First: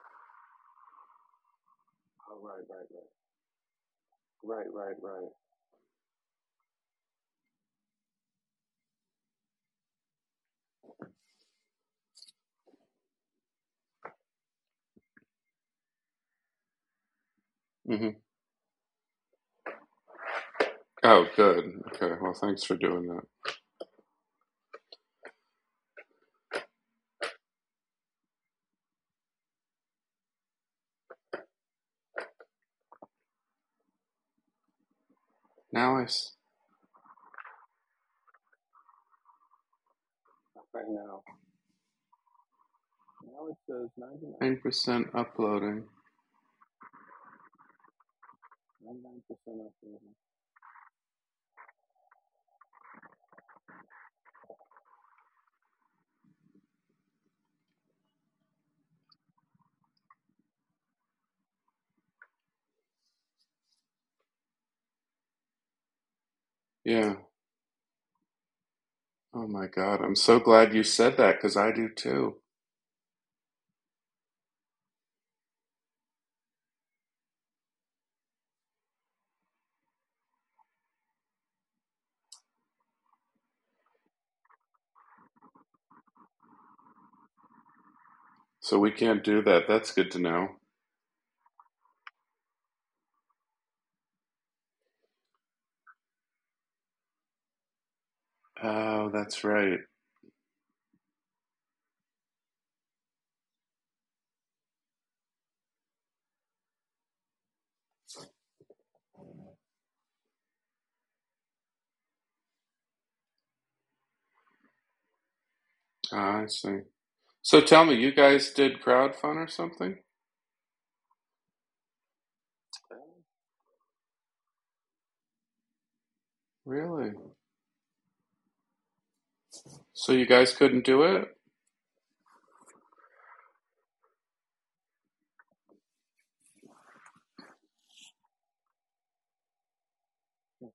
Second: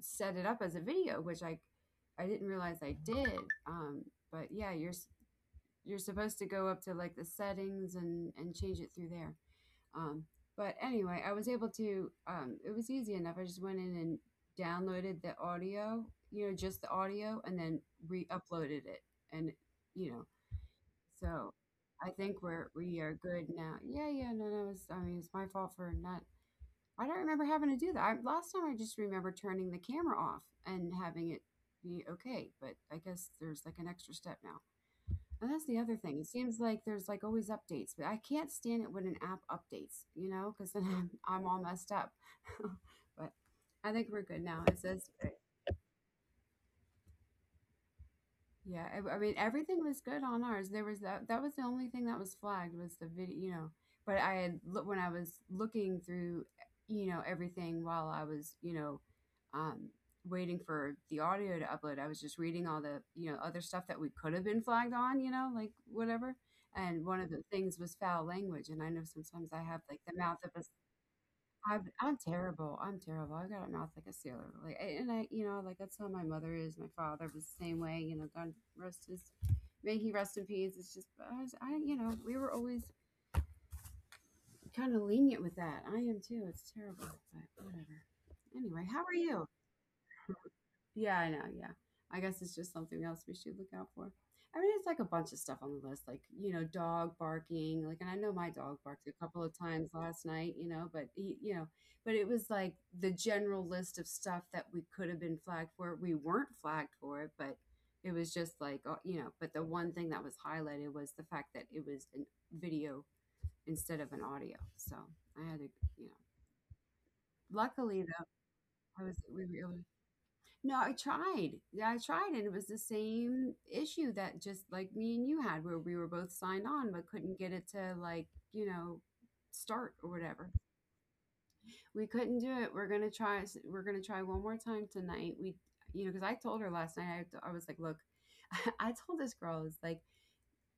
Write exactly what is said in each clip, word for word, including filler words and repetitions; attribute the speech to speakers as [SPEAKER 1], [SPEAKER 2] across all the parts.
[SPEAKER 1] set it up as a video, which I I didn't realize I did. Um, but yeah, you're s- you're supposed to go up to, like, the settings and and change it through there. Um, but anyway, I was able to. Um, it was easy enough. I just went in and downloaded the audio, you know, just the audio, and then
[SPEAKER 2] Hmm.
[SPEAKER 1] re-uploaded it, and you know,
[SPEAKER 2] Oh,
[SPEAKER 1] so
[SPEAKER 2] good.
[SPEAKER 1] I
[SPEAKER 2] Okay. Well,
[SPEAKER 1] think
[SPEAKER 2] thanks
[SPEAKER 1] we're
[SPEAKER 2] for
[SPEAKER 1] we
[SPEAKER 2] doing
[SPEAKER 1] are
[SPEAKER 2] that.
[SPEAKER 1] good now. Yeah, yeah, no, no, it's I mean it's my fault for not, I don't remember having to do that. I, last time I just remember turning the camera off and having it be okay, but I guess there's, like, an extra step now. And that's the other
[SPEAKER 2] Now I
[SPEAKER 1] thing. It
[SPEAKER 2] s-
[SPEAKER 1] seems like there's, like, always updates, but I can't stand it when an app updates, you know, because then I'm, I'm all messed up. But I think we're good
[SPEAKER 2] 10
[SPEAKER 1] now. It says.
[SPEAKER 2] percent uploading.
[SPEAKER 1] Yeah, I, I mean, everything was good on ours. There was that that was the only thing that was flagged was the video, you know. But I had loo- when I was looking through, you know, everything while I was, you know, um, waiting for the audio to upload, I was just reading all the, you know, other stuff that we could have been flagged on, you know, like, whatever. And
[SPEAKER 2] Yeah.
[SPEAKER 1] one of the things was foul language, and I know
[SPEAKER 2] Oh
[SPEAKER 1] sometimes I
[SPEAKER 2] my
[SPEAKER 1] have, like,
[SPEAKER 2] God.
[SPEAKER 1] the
[SPEAKER 2] I'm
[SPEAKER 1] mouth
[SPEAKER 2] so
[SPEAKER 1] of a.
[SPEAKER 2] glad you said that because I
[SPEAKER 1] I've
[SPEAKER 2] do
[SPEAKER 1] I'm
[SPEAKER 2] too.
[SPEAKER 1] terrible, I'm terrible. I got a mouth like a sailor. Like, a- and I, you know, like, that's how my mother is. My father was the same way. You know, God rest his, may he rest in peace. It's just, I, was, I you know, we were always kind of lenient with that. I am too. It's terrible, but whatever.
[SPEAKER 2] So
[SPEAKER 1] Anyway,
[SPEAKER 2] we
[SPEAKER 1] how are
[SPEAKER 2] can't
[SPEAKER 1] you?
[SPEAKER 2] do that. That's good to know.
[SPEAKER 1] Yeah, I know. Yeah. I guess it's just something else we should look out for. I mean, it's like a bunch of stuff on the list, like, you know, dog barking. Like, and I know my dog barked a
[SPEAKER 2] Oh,
[SPEAKER 1] couple
[SPEAKER 2] that's
[SPEAKER 1] of
[SPEAKER 2] right.
[SPEAKER 1] times last night, you know, but he, you know, but it was like the general list of stuff that we could have been flagged for. We weren't flagged for it, but it was just like, uh, you know, but the one thing that was highlighted was the fact that it was a video instead of an audio. So I had to, you know,
[SPEAKER 2] Ah, I see. So tell me,
[SPEAKER 1] luckily
[SPEAKER 2] you
[SPEAKER 1] though,
[SPEAKER 2] guys did
[SPEAKER 1] I was,
[SPEAKER 2] crowdfund
[SPEAKER 1] we
[SPEAKER 2] or
[SPEAKER 1] were able.
[SPEAKER 2] something?
[SPEAKER 1] No, I tried. Yeah, I tried, and it was the same issue that just like me and you had, where we were both signed on but
[SPEAKER 2] Really?
[SPEAKER 1] couldn't get it to, like, you know, start or
[SPEAKER 2] So you
[SPEAKER 1] whatever.
[SPEAKER 2] guys couldn't do it?
[SPEAKER 1] We couldn't do it. We're gonna try. We're gonna try one more time tonight. We, you know, because I told her last night. I, I was like, look, I told this girl, I was like,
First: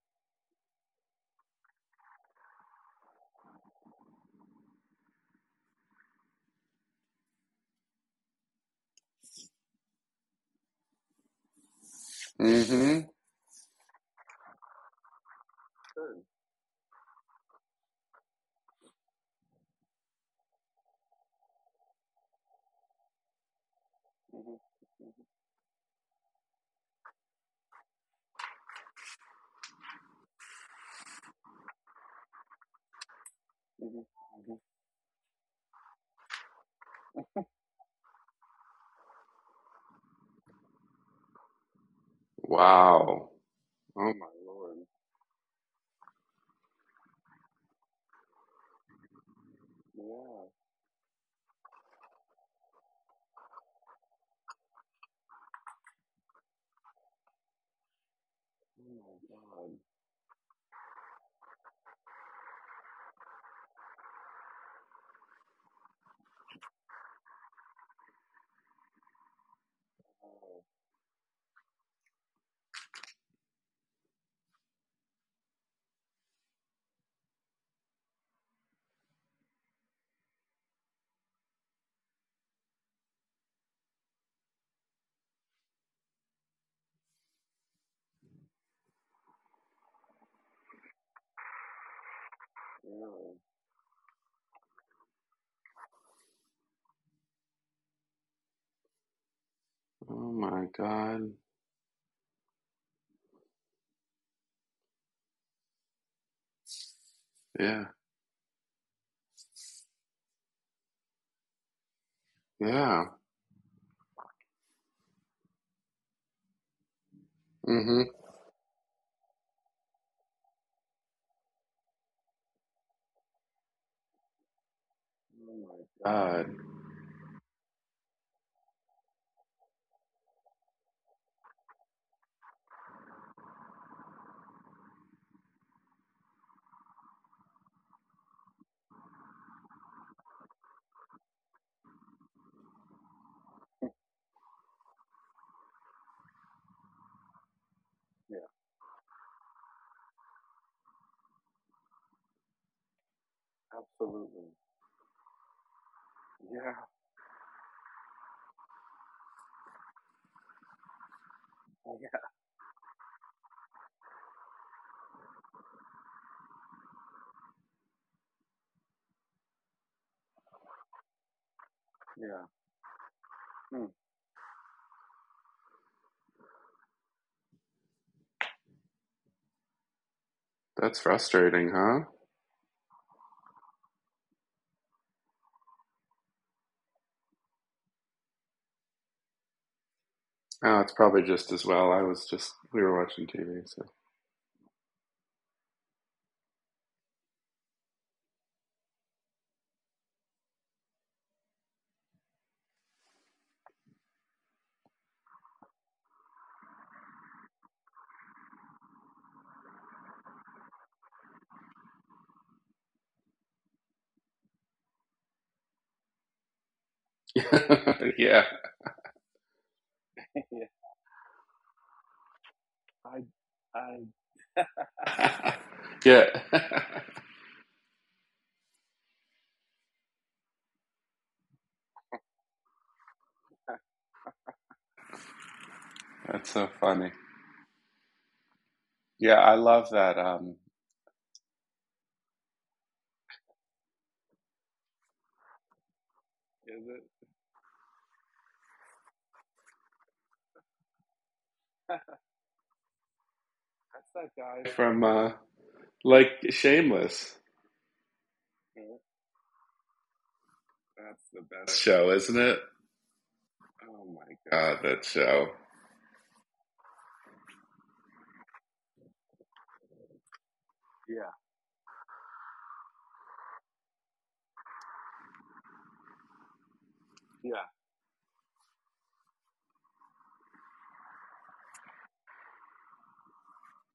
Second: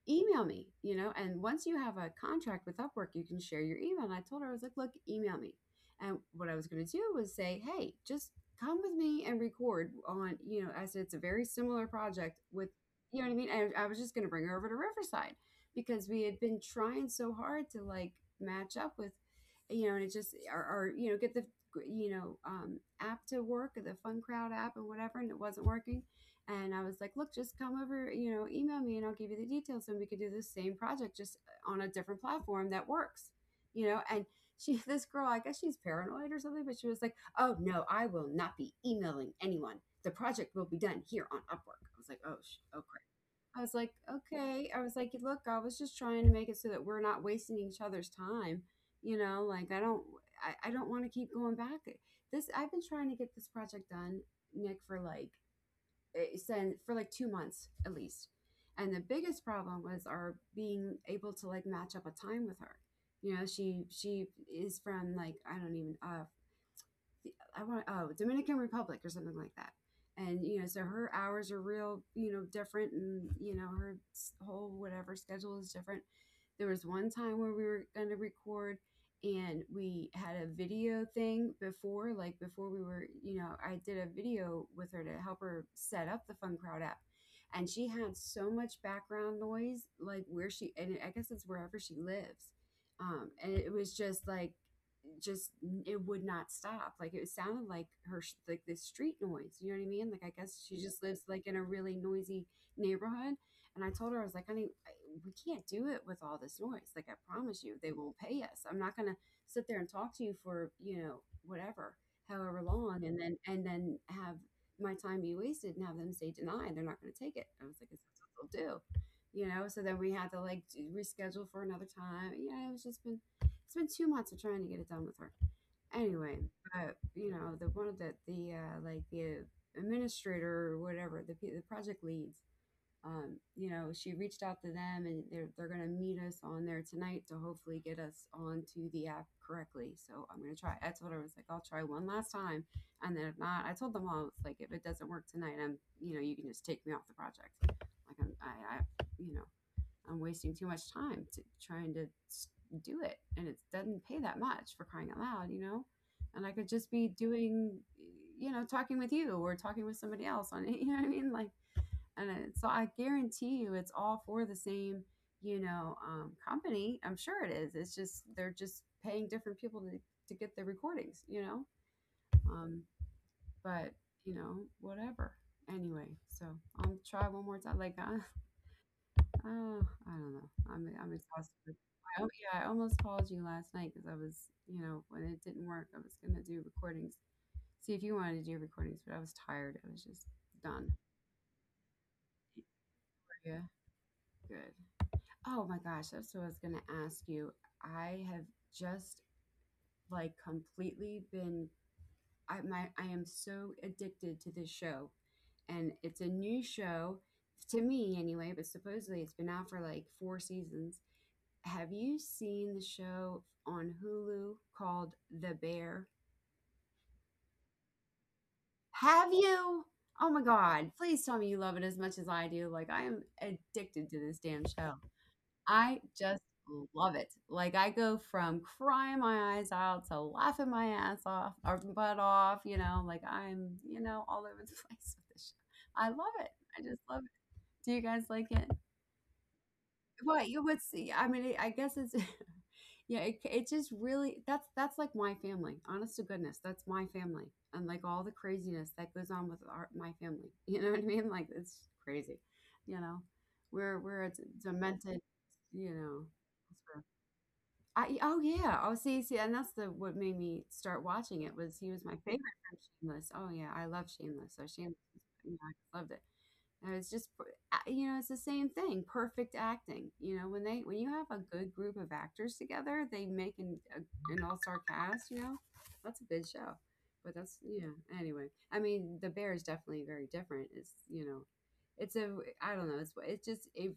[SPEAKER 1] email me, you know, and once you have a contract with Upwork, you can share your email. And I told her, I was like, look, email me. And what I was going to do was say, hey, just come with me and record on, you know, I said, it's a very similar project with,
[SPEAKER 2] Mm-hmm.
[SPEAKER 1] you know what I mean? And I was just going to bring her over to Riverside because we had been trying so hard to, like, match up with, you know, and it just, or, or you know, get the, you know, um, app to work, or the Fun Crowd app and whatever, and it wasn't working, and I was like, look, just come over, you know, email me and I'll give you the details and we could do the same project, just uh, on a different platform that works, you know. And she, this girl, I guess she's paranoid or something, but she was like, oh no, I will not be emailing anyone. The project will be done here on Upwork. I was like, oh, sh- oh crap.
[SPEAKER 2] Wow.
[SPEAKER 1] I was like,
[SPEAKER 2] Oh my
[SPEAKER 1] okay.
[SPEAKER 2] Lord.
[SPEAKER 1] I was like, look, I was just trying to make it so that we're not wasting each other's time, you know. Like, I don't, I, I don't want to keep going back. This, I've been trying to get this project done, Nick, for like uh, send for like two months at least. And the biggest problem was our being able to, like, match up a time with her. You know, she she is from, like, I don't even, uh the, I want, oh, Dominican Republic or something like that. And you know, so her hours are real, you know, different, and you know, her s- whole whatever schedule is different. There was one time where we were going to record, and we had a video thing before, like before we were, you know, I did a video with her to help her set up the Fun Crowd app, and she had so much background noise, like where she, and I guess it's wherever she lives, um, and it was just like, just it would not stop, like it sounded like her, like this street noise, you know what I mean? Like, I
[SPEAKER 2] Oh
[SPEAKER 1] guess
[SPEAKER 2] my
[SPEAKER 1] she just lives,
[SPEAKER 2] God.
[SPEAKER 1] like, in a really noisy neighborhood. And I told her, I was like, honey, I- we can't do it with all this noise. Like, I promise you,
[SPEAKER 2] Yeah.
[SPEAKER 1] they won't pay us. I'm not gonna sit there and talk to you for, you know whatever, however long,
[SPEAKER 2] Yeah.
[SPEAKER 1] and then and then have my time be wasted and have them say denied. They're not gonna take it. I was like,
[SPEAKER 2] Mm-hmm.
[SPEAKER 1] that's what they'll do. You know so then we had to, like, reschedule for another time. Yeah, it's just been it's been two months of trying to get it done with her. Anyway,
[SPEAKER 2] God.
[SPEAKER 1] but you know the one of the the uh, like the administrator or whatever the pe- the project leads. Um, you know, she reached out to them and they're they're gonna meet us on there tonight to hopefully get us onto the app correctly. So I'm gonna try. I told her I was like, I'll try one last time, and then if not, I told them all it's like, if it doesn't work tonight, I'm you know you can just take me off the project. Like I'm I, I you know I'm wasting too much time to trying to do it, and it doesn't pay that much for crying out loud, you know. And I could just be doing, you know, talking with you or talking with somebody else on it. You know what I mean? Like, and it, so I guarantee you, it's all for the same, you know, um, company. I'm sure it is. It's just they're just paying different people to to get the recordings, you know. Um, but you know, whatever, anyway, so I'll try one more time, like, uh, oh, I don't know. I'm
[SPEAKER 2] That's
[SPEAKER 1] I'm
[SPEAKER 2] frustrating,
[SPEAKER 1] exhausted.
[SPEAKER 2] huh?
[SPEAKER 1] I, al- yeah, I almost called you last night because I was, you know, when it didn't work, I was gonna do recordings. See if you wanted to do recordings, but I was tired. I was just
[SPEAKER 2] Oh,
[SPEAKER 1] done.
[SPEAKER 2] it's probably just as well. I was just we were watching
[SPEAKER 1] Yeah,
[SPEAKER 2] T V, so
[SPEAKER 1] good. Oh my gosh, that's what I was gonna ask you. I have just, like, completely been. I my I am so addicted to this show, and it's a new show to me anyway. But supposedly it's been out for like four seasons. Have you seen the show on Hulu called The Bear?
[SPEAKER 2] yeah,
[SPEAKER 1] Have you? Oh my God, please tell me you love it as much as I do. Like, I am addicted to this damn show. I
[SPEAKER 2] yeah.
[SPEAKER 1] just love it. Like, I go from crying my eyes out to laughing my ass off or butt off, you know, like I'm, you know, all over the place with this show. I love it.
[SPEAKER 2] That's so
[SPEAKER 1] I just
[SPEAKER 2] funny.
[SPEAKER 1] love it. Do you guys like it?
[SPEAKER 2] Yeah, I love that.
[SPEAKER 1] Well,
[SPEAKER 2] Um,
[SPEAKER 1] you would see. I mean, I guess it's yeah, it it just really that's that's like my family. Honest to goodness, that's my family. And like all the craziness that goes on with our my family. You know what I mean? Like it's crazy. You know, we're
[SPEAKER 2] that's
[SPEAKER 1] we're a
[SPEAKER 2] that
[SPEAKER 1] d-
[SPEAKER 2] guy from
[SPEAKER 1] demented,
[SPEAKER 2] uh,
[SPEAKER 1] you know.
[SPEAKER 2] like
[SPEAKER 1] Sort of-.
[SPEAKER 2] Shameless.
[SPEAKER 1] I, oh yeah. Oh, see, see and that's the what made me start
[SPEAKER 2] That's
[SPEAKER 1] watching
[SPEAKER 2] the
[SPEAKER 1] it was
[SPEAKER 2] best
[SPEAKER 1] he was my
[SPEAKER 2] show,
[SPEAKER 1] favorite
[SPEAKER 2] isn't it?
[SPEAKER 1] from Shameless. Oh yeah, I love
[SPEAKER 2] Oh my
[SPEAKER 1] Shameless. So
[SPEAKER 2] God,
[SPEAKER 1] Shameless
[SPEAKER 2] that
[SPEAKER 1] was- you
[SPEAKER 2] show.
[SPEAKER 1] know, I just loved it. And it's just, you know, it's the same thing, perfect acting. You know, when they when you have a good group of actors together, they make an a, an all-star cast, you know. That's a good show. But that's, yeah, anyway. I mean, The Bear is definitely very different. It's, you know, it's a I don't know, it's it's just a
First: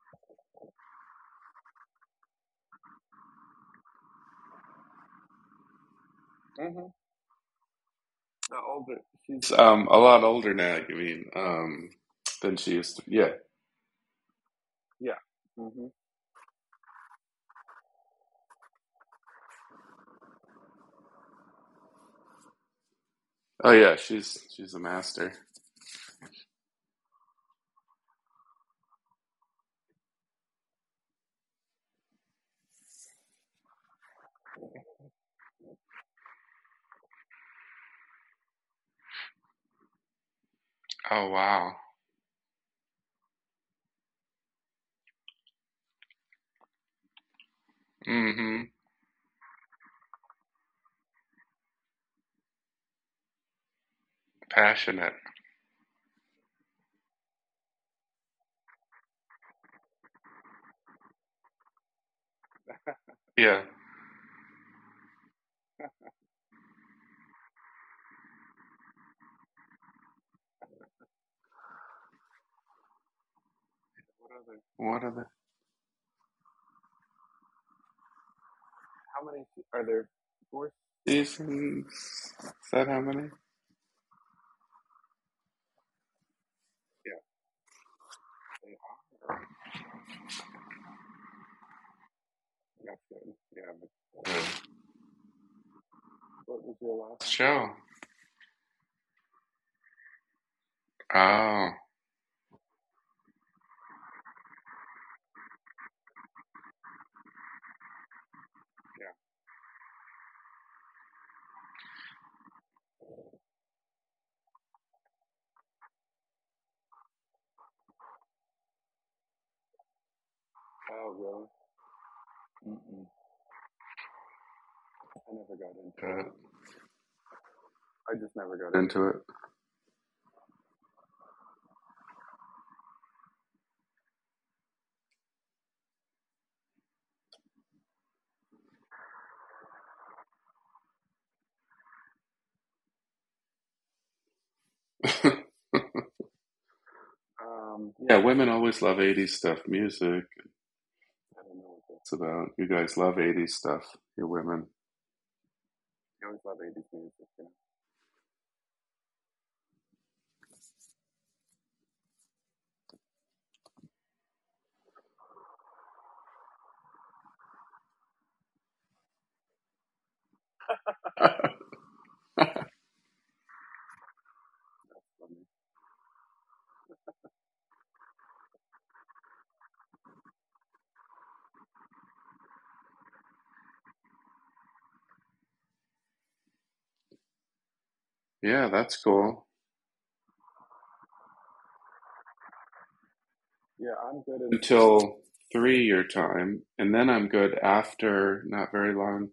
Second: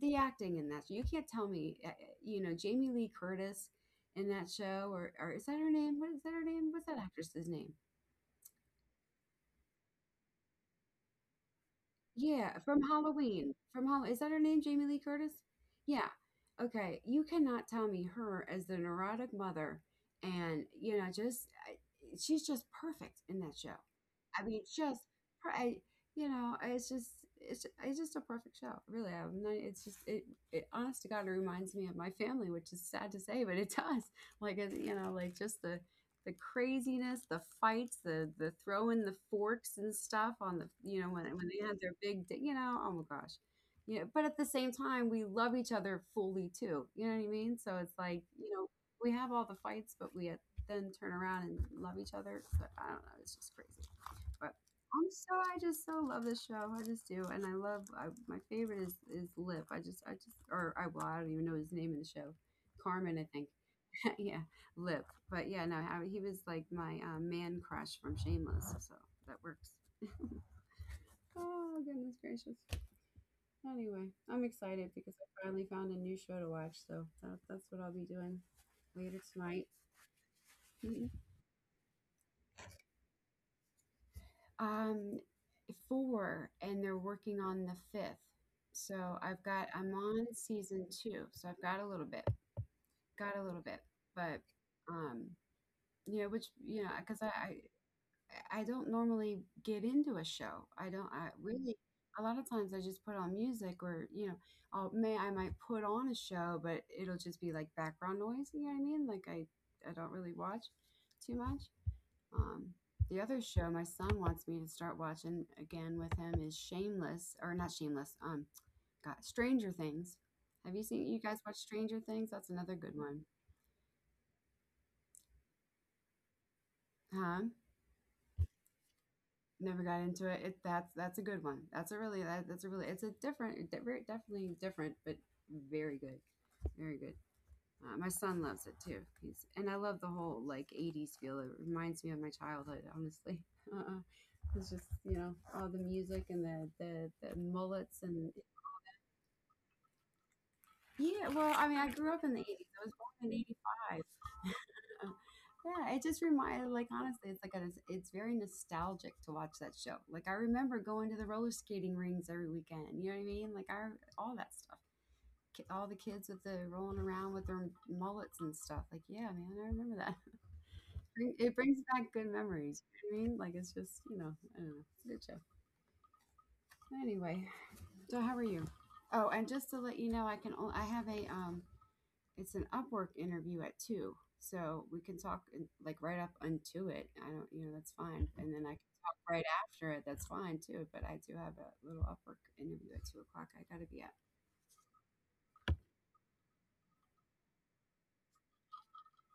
[SPEAKER 1] the acting in that, you can't tell me, uh, uh, you know, Jamie Lee Curtis in that show. Or, or is that her name? What is that her name? What's that actress's name?
[SPEAKER 2] She's um a lot older now. I mean, um,
[SPEAKER 1] Yeah,
[SPEAKER 2] than she
[SPEAKER 1] from
[SPEAKER 2] used to. Yeah.
[SPEAKER 1] Halloween. From Hall Is that her name, Jamie Lee Curtis? Yeah. Okay, you cannot tell me her as the neurotic mother and, you know, just I- she's just perfect in that
[SPEAKER 2] Oh
[SPEAKER 1] show.
[SPEAKER 2] yeah,
[SPEAKER 1] I
[SPEAKER 2] she's
[SPEAKER 1] mean,
[SPEAKER 2] she's a
[SPEAKER 1] just
[SPEAKER 2] master.
[SPEAKER 1] per- I, you know, it's just it's it's just a perfect show. Really, I'm not, it's just it, it honest to God, it reminds me of my family, which is sad to say, but it does. Like, it- you know, like, just the the craziness, the fights, the the throwing the forks and stuff on the, you know, when
[SPEAKER 2] Oh
[SPEAKER 1] when they
[SPEAKER 2] wow.
[SPEAKER 1] had their big d- you know, oh my gosh, you know. But at the same time, we love each other fully too. You know what I mean? So it's like, you
[SPEAKER 2] Mm-hmm.
[SPEAKER 1] know, we have all the fights, but we at- then turn around and love each other. So I don't know, it's just crazy. But I'm
[SPEAKER 2] Passionate.
[SPEAKER 1] so I just so love this show. I just do, and I love I, my favorite is is Lip. I just I just or I well I don't even know his name in the show. Carmen, I think.
[SPEAKER 2] Yeah.
[SPEAKER 1] Yeah, Lip. But yeah. no, how- He was like my uh, man crush from Shameless, so that works. Oh, goodness gracious! Anyway, I'm excited
[SPEAKER 2] What
[SPEAKER 1] because
[SPEAKER 2] are
[SPEAKER 1] I finally found a new show to watch, so that, that's what I'll be doing later tonight. Mhm.
[SPEAKER 2] the seasons? Is that how many?
[SPEAKER 1] um, Four, and they're working on the fifth. So I've got I'm on season two, so I've got a little bit, got a little bit, but um, you know. which you know, because I,
[SPEAKER 2] Show,
[SPEAKER 1] I I don't normally get into a show. I don't
[SPEAKER 2] Oh,
[SPEAKER 1] I
[SPEAKER 2] I
[SPEAKER 1] really A lot of times I just put on music, or, you know, I'll may I might put on a show, but it'll just be like background noise. You know what I mean? Like I I don't really watch too much. Um the other show my son wants me to start watching again with him is Shameless or not Shameless. Um God, Stranger Things. Have you seen You guys watch Stranger Things? That's another good one. Huh?
[SPEAKER 2] into
[SPEAKER 1] Never got into it. It that's that's a good one. That's a really that, that's a really it's a different de- very- definitely different, but very good, very good. Uh, my son loves it too. He's and I love the whole like eighties feel. It reminds me of my childhood, honestly. Uh, it's just, you know,
[SPEAKER 2] it.
[SPEAKER 1] all the music and the the, the mullets
[SPEAKER 2] Yeah,
[SPEAKER 1] and
[SPEAKER 2] women always love eighties stuff. Music,
[SPEAKER 1] yeah. Well, I mean, I grew
[SPEAKER 2] that's
[SPEAKER 1] up in the
[SPEAKER 2] about. You
[SPEAKER 1] eighties. I was
[SPEAKER 2] guys love
[SPEAKER 1] born in
[SPEAKER 2] eighties stuff,
[SPEAKER 1] 'eighty-five.
[SPEAKER 2] you women.
[SPEAKER 1] Uh, yeah, it just reminded, like, honestly, it's like a, it's very nostalgic to watch that show. Like, I remember going to the roller skating rings every weekend. You know what I mean? Like I All that stuff. Ki- All the kids with the rolling around with their mullets and stuff. Like, yeah, man, I remember that. Bring- It brings back good memories. You know what I mean? Like, it's just, you know, I don't know, it's a good show. Anyway, so how are you? Oh, and just to let you know, I can o- I have a um it's an Upwork interview at two, so we can talk in- like right up unto it. I don't, you know, that's fine. And then
[SPEAKER 2] Yeah,
[SPEAKER 1] I can
[SPEAKER 2] that's
[SPEAKER 1] talk right
[SPEAKER 2] cool.
[SPEAKER 1] after it. That's fine too. But I do have a little Upwork interview at two o'clock. I got to be up.
[SPEAKER 2] Until three year time. And then I'm good after, not very long,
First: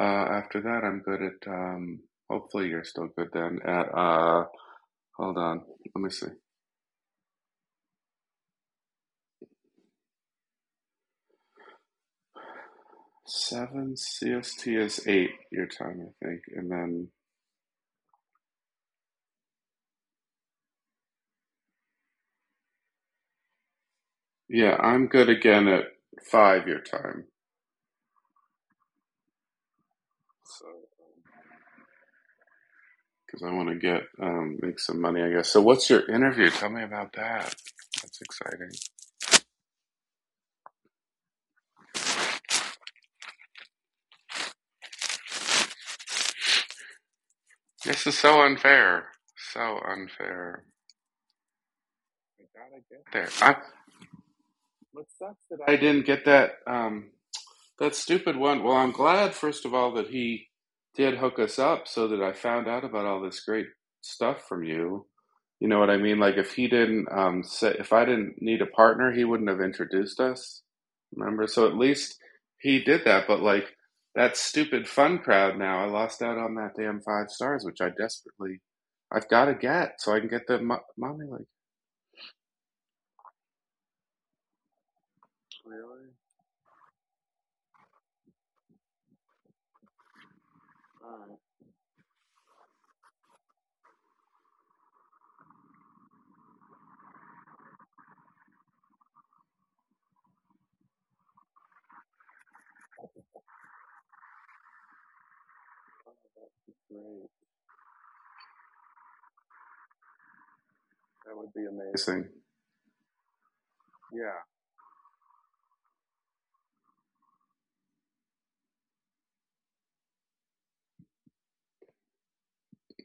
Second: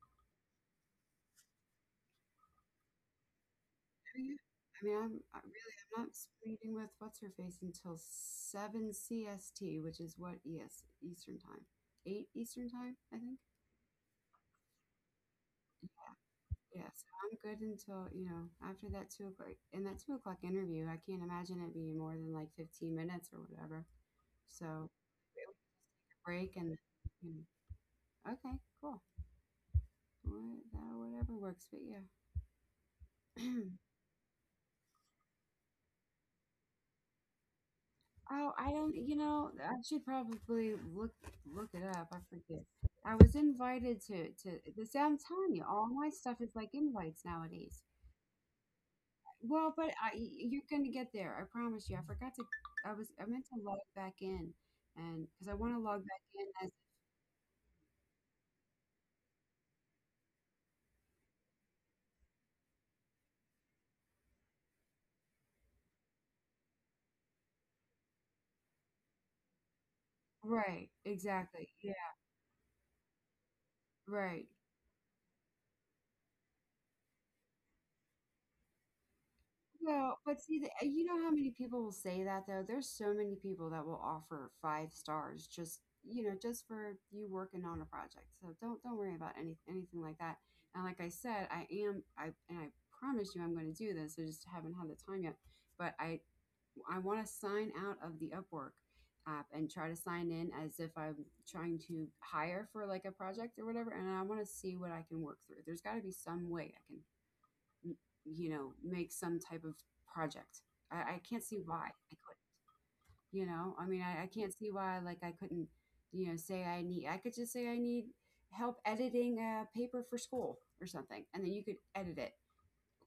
[SPEAKER 2] uh, after that, I'm good at, um, hopefully you're still good then, at,
[SPEAKER 1] Are you-
[SPEAKER 2] uh,
[SPEAKER 1] I mean, I'm
[SPEAKER 2] hold
[SPEAKER 1] I really
[SPEAKER 2] on, let
[SPEAKER 1] I'm
[SPEAKER 2] me
[SPEAKER 1] not
[SPEAKER 2] see.
[SPEAKER 1] meeting with what's her face until seven C S T, which is what E S Eastern time, eight Eastern time, I think.
[SPEAKER 2] Seven C S T is eight year time, I think. And
[SPEAKER 1] Yeah, so
[SPEAKER 2] then,
[SPEAKER 1] I'm good until, you know, after that two o'clock. In that two o'clock interview, I can't imagine it being more than like fifteen minutes or whatever.
[SPEAKER 2] yeah,
[SPEAKER 1] So,
[SPEAKER 2] I'm good
[SPEAKER 1] we can
[SPEAKER 2] again at
[SPEAKER 1] break
[SPEAKER 2] five
[SPEAKER 1] and,
[SPEAKER 2] your time,
[SPEAKER 1] you know, okay, cool. Wha uh, Whatever works, but yeah.
[SPEAKER 2] because I want to get um, make some money, I guess. So, what's your interview? Tell me about that. That's
[SPEAKER 1] Oh,
[SPEAKER 2] exciting.
[SPEAKER 1] I don't, you know, I should probably look look it up, I forget. I was invited to to this. I'm telling you, all my stuff is like invites nowadays.
[SPEAKER 2] This is so unfair.
[SPEAKER 1] Well,
[SPEAKER 2] So
[SPEAKER 1] but I, you y- you're
[SPEAKER 2] unfair.
[SPEAKER 1] gonna get there, I promise you. I forgot to I was I
[SPEAKER 2] There,
[SPEAKER 1] meant
[SPEAKER 2] I.
[SPEAKER 1] to log back in,
[SPEAKER 2] What
[SPEAKER 1] and
[SPEAKER 2] sucks
[SPEAKER 1] because I
[SPEAKER 2] that
[SPEAKER 1] want
[SPEAKER 2] I
[SPEAKER 1] to log
[SPEAKER 2] didn't
[SPEAKER 1] back
[SPEAKER 2] get
[SPEAKER 1] in
[SPEAKER 2] that.
[SPEAKER 1] as
[SPEAKER 2] Um, That stupid one. Well, I'm glad, first of all, that he did hook us up so that I found out about all this great stuff from you. You know what I mean? Like, if he didn't, um, say, if I didn't need a partner, he wouldn't have introduced us.
[SPEAKER 1] right,
[SPEAKER 2] Remember?
[SPEAKER 1] exactly.
[SPEAKER 2] So at
[SPEAKER 1] Yeah,
[SPEAKER 2] least he did that. But like, that
[SPEAKER 1] right.
[SPEAKER 2] stupid Fun Crowd now, I lost out on that damn five stars, which I desperately, I've got to get so
[SPEAKER 1] Well,
[SPEAKER 2] I can
[SPEAKER 1] but
[SPEAKER 2] get
[SPEAKER 1] see,
[SPEAKER 2] the
[SPEAKER 1] the,
[SPEAKER 2] mo-
[SPEAKER 1] eh, you know
[SPEAKER 2] money.
[SPEAKER 1] how
[SPEAKER 2] Like,
[SPEAKER 1] many people will say that though? There's so many people that will offer five stars just, you know, just for you working on a project. So don't don't worry about any anything like that. And like I said, I am I and I promise you I'm going to do this. I just haven't had the time yet. But I I want to sign out of the Upwork app and try to sign in as if I'm trying to hire for like a project or whatever. And I want to see what I can work through. There's got to be some way I can, you know, make some type of project. I, I can't see why I could, you know, I mean, I, I can't see why, like, I couldn't, you know, say I need, I could just say I need help editing a paper for school or something. And then you could edit it,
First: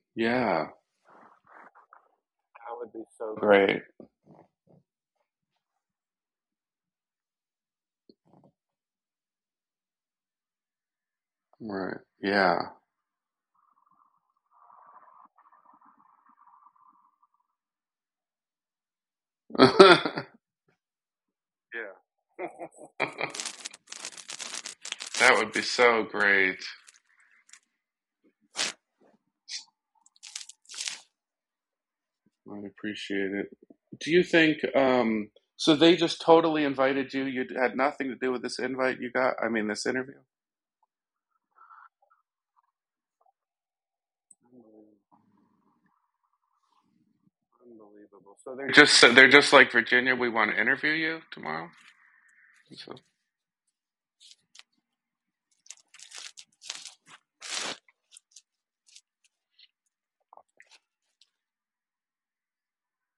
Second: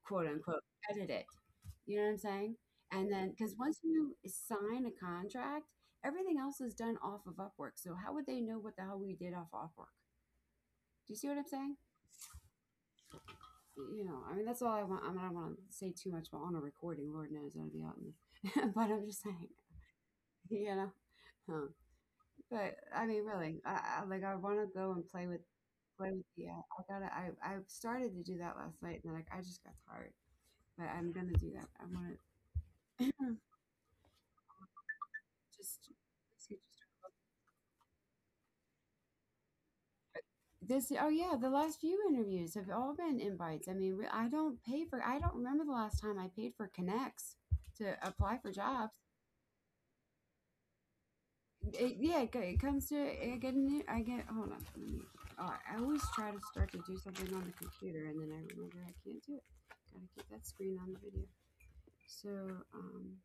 [SPEAKER 1] quote unquote,
[SPEAKER 2] yeah.
[SPEAKER 1] edit it. You know what I'm saying? And then, because once
[SPEAKER 2] Great.
[SPEAKER 1] you sign a contract, everything else is done off of Upwork. So how would they know what the hell we did off Upwork? Do you see what I'm saying?
[SPEAKER 2] Right. Yeah.
[SPEAKER 1] You know, I mean, that's all I want. I mean, I don't want to say too much about on a recording. Lord knows I'd be out in the, but I'm just saying, you know. Huh. But I mean, really, I, I like I want to go and play with
[SPEAKER 2] That would be
[SPEAKER 1] play
[SPEAKER 2] so
[SPEAKER 1] with the. Uh,
[SPEAKER 2] great.
[SPEAKER 1] I gotta. I I started to do that last night, and then, like, I just got tired. But I'm gonna do that. I want to
[SPEAKER 2] I appreciate it. Do you think, um so
[SPEAKER 1] just.
[SPEAKER 2] they just totally invited you? You had nothing to do with this invite you got. I mean, this interview.
[SPEAKER 1] This? Oh yeah, the last few interviews have all been invites. I mean, re- I don't pay for. I don't remember the last time I paid for connects to apply
[SPEAKER 2] Unbelievable.
[SPEAKER 1] for
[SPEAKER 2] So they're
[SPEAKER 1] jobs.
[SPEAKER 2] just so they're just like, Virginia, we want to interview you tomorrow.
[SPEAKER 1] It, yeah, it, it comes to
[SPEAKER 2] So
[SPEAKER 1] it getting. I get. Hold on. Let me, oh, I always try to start to do something on the computer, and then I remember I can't do it. Gotta keep that screen on the video. So, um,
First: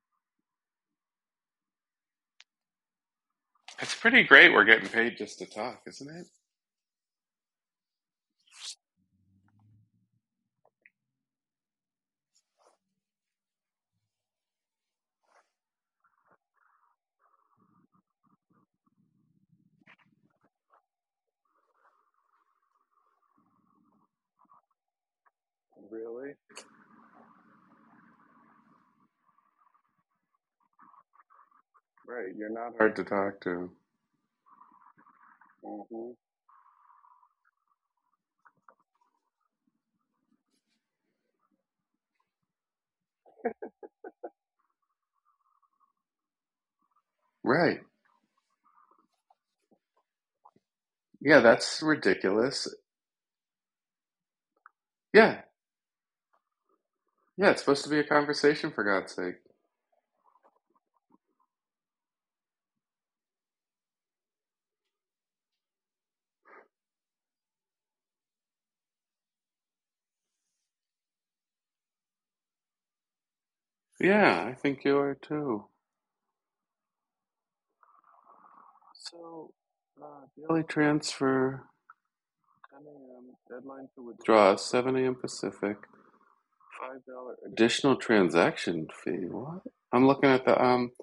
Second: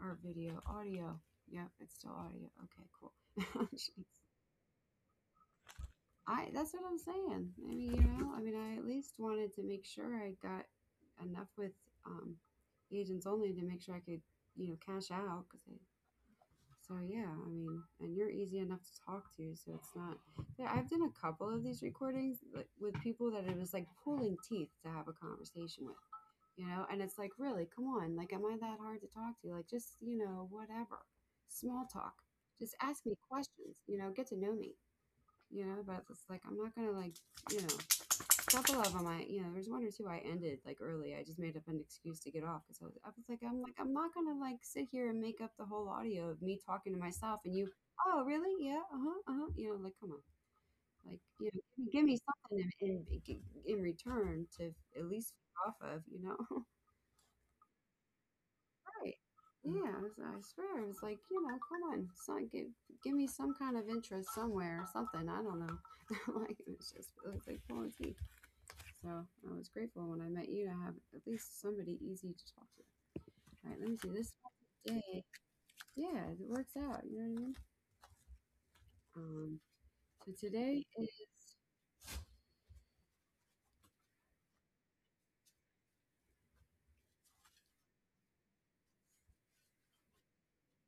[SPEAKER 1] or video, audio. Yep, it's still audio. Okay, cool.
[SPEAKER 2] that's
[SPEAKER 1] Jeez.
[SPEAKER 2] pretty great. We're getting paid just to talk, isn't it?
[SPEAKER 1] I. That's what I'm saying. I mean, you know, I mean, I at least wanted to make sure I got enough with, um, agents only to make sure I could, you know, cash out because I so yeah, I mean, and you're easy enough to talk to, so it's not. Yeah, I've done a couple of these recordings, like, with people that it was like pulling teeth to have a conversation with, you know. And it's like, really, come on, like, am I that hard to talk to? Like, just, you know, whatever, small talk.
[SPEAKER 2] Right. You're not
[SPEAKER 1] Just
[SPEAKER 2] hard to
[SPEAKER 1] ask me
[SPEAKER 2] talk to.
[SPEAKER 1] questions, you know, get to know me, you know. But it's like I'm not gonna like, you know. A couple of them, I you know, there's one or two i ended like early. I just made up an excuse to get off because I was, I was like, I'm like, I'm not gonna like sit here and make up the whole audio of me talking to myself and you,
[SPEAKER 2] Right.
[SPEAKER 1] oh really, yeah, uh-huh, uh-huh, you know, like, come on, like,
[SPEAKER 2] Yeah.
[SPEAKER 1] you
[SPEAKER 2] That's
[SPEAKER 1] know, give me, give me
[SPEAKER 2] ridiculous.
[SPEAKER 1] something in, in in return to at
[SPEAKER 2] Yeah.
[SPEAKER 1] least feed off of, you know.
[SPEAKER 2] Yeah. It's supposed to be a conversation, for God's
[SPEAKER 1] Right,
[SPEAKER 2] sake.
[SPEAKER 1] yeah. I, was, I swear it was like, you know, come on son, give, give me some kind of interest somewhere or something, I don't know. Like, it was just, it was like pulling teeth. So I was grateful when I met you to have at least somebody easy to talk to. All right, let me see
[SPEAKER 2] Yeah.
[SPEAKER 1] this
[SPEAKER 2] I think you are
[SPEAKER 1] day.
[SPEAKER 2] too.
[SPEAKER 1] Yeah, it works out. You know what I mean?
[SPEAKER 2] So
[SPEAKER 1] Um, so
[SPEAKER 2] really
[SPEAKER 1] today is
[SPEAKER 2] transfer. Deadline to withdraw seven a m. Pacific. Additional transaction fee. What? I'm looking at the um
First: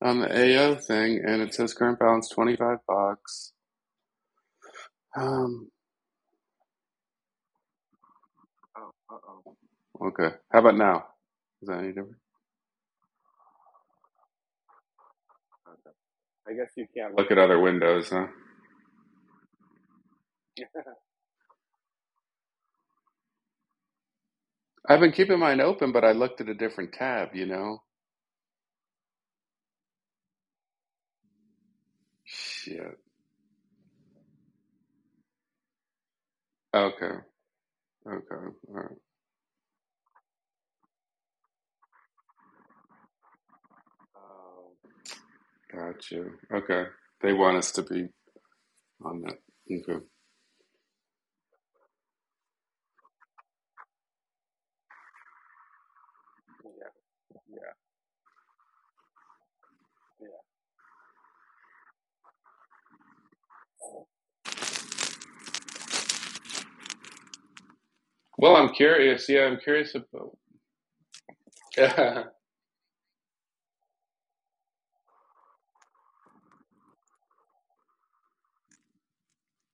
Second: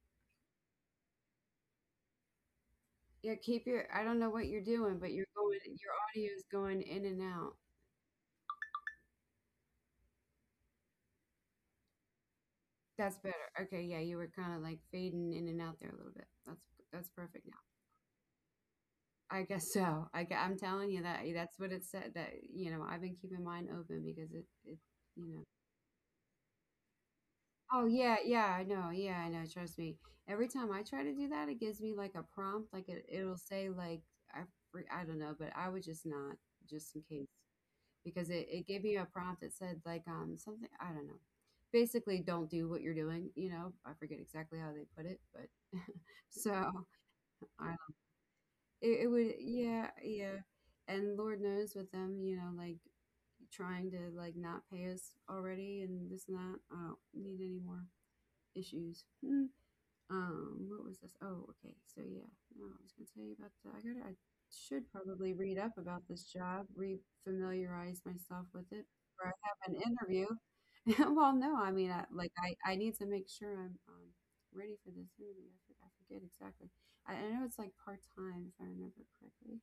[SPEAKER 2] on the A O thing, and it says current balance 25
[SPEAKER 1] yeah.
[SPEAKER 2] bucks.
[SPEAKER 1] Keep your. I don't know what you're doing, but you're going.
[SPEAKER 2] Um.
[SPEAKER 1] Your audio is going in and out.
[SPEAKER 2] Okay. How about now? Is that any different?
[SPEAKER 1] That's better. Okay, yeah, you were kind of like fading in and out there a little bit.
[SPEAKER 2] I
[SPEAKER 1] That's
[SPEAKER 2] guess you can't
[SPEAKER 1] that's
[SPEAKER 2] look look at
[SPEAKER 1] perfect
[SPEAKER 2] other windows, huh?
[SPEAKER 1] now. I guess so. I, am telling you that that's what it said. That You know, I've been keeping mine open because it, it
[SPEAKER 2] I've been
[SPEAKER 1] you
[SPEAKER 2] keeping
[SPEAKER 1] know,
[SPEAKER 2] mine open, but I looked at a different tab. You know.
[SPEAKER 1] oh yeah, yeah, I know. Yeah, I know. Trust me. Every time I try to do that, it gives me like a prompt. Like
[SPEAKER 2] Shit.
[SPEAKER 1] it, it'll say like I, fr- I don't know, but I would just not, just in
[SPEAKER 2] Okay.
[SPEAKER 1] case, because
[SPEAKER 2] Okay.
[SPEAKER 1] it, it
[SPEAKER 2] All
[SPEAKER 1] gave
[SPEAKER 2] right.
[SPEAKER 1] me a prompt that said like um something. I don't know. Basically, don't do what you're doing. You know, I forget exactly how they put it, but
[SPEAKER 2] Got you.
[SPEAKER 1] so
[SPEAKER 2] Okay. They want us to
[SPEAKER 1] I,
[SPEAKER 2] be
[SPEAKER 1] it, it
[SPEAKER 2] on that.
[SPEAKER 1] would, yeah
[SPEAKER 2] Okay.
[SPEAKER 1] yeah, and Lord knows with them, you know, like trying to like not pay us already and this and that. I don't need any more issues. Um, what was this? Oh, okay. So yeah, no, I was gonna tell you about the, I gotta, I should probably read up about this job, re-familiarize
[SPEAKER 2] Well,
[SPEAKER 1] myself
[SPEAKER 2] I'm
[SPEAKER 1] with it
[SPEAKER 2] curious.
[SPEAKER 1] before
[SPEAKER 2] Yeah,
[SPEAKER 1] I
[SPEAKER 2] I'm
[SPEAKER 1] have an
[SPEAKER 2] curious about.
[SPEAKER 1] interview. Well, no, I mean, I, like I, I need to make sure I'm um, ready for this interview. I, for, I forget exactly. I, I know it's like part-time if I remember correctly.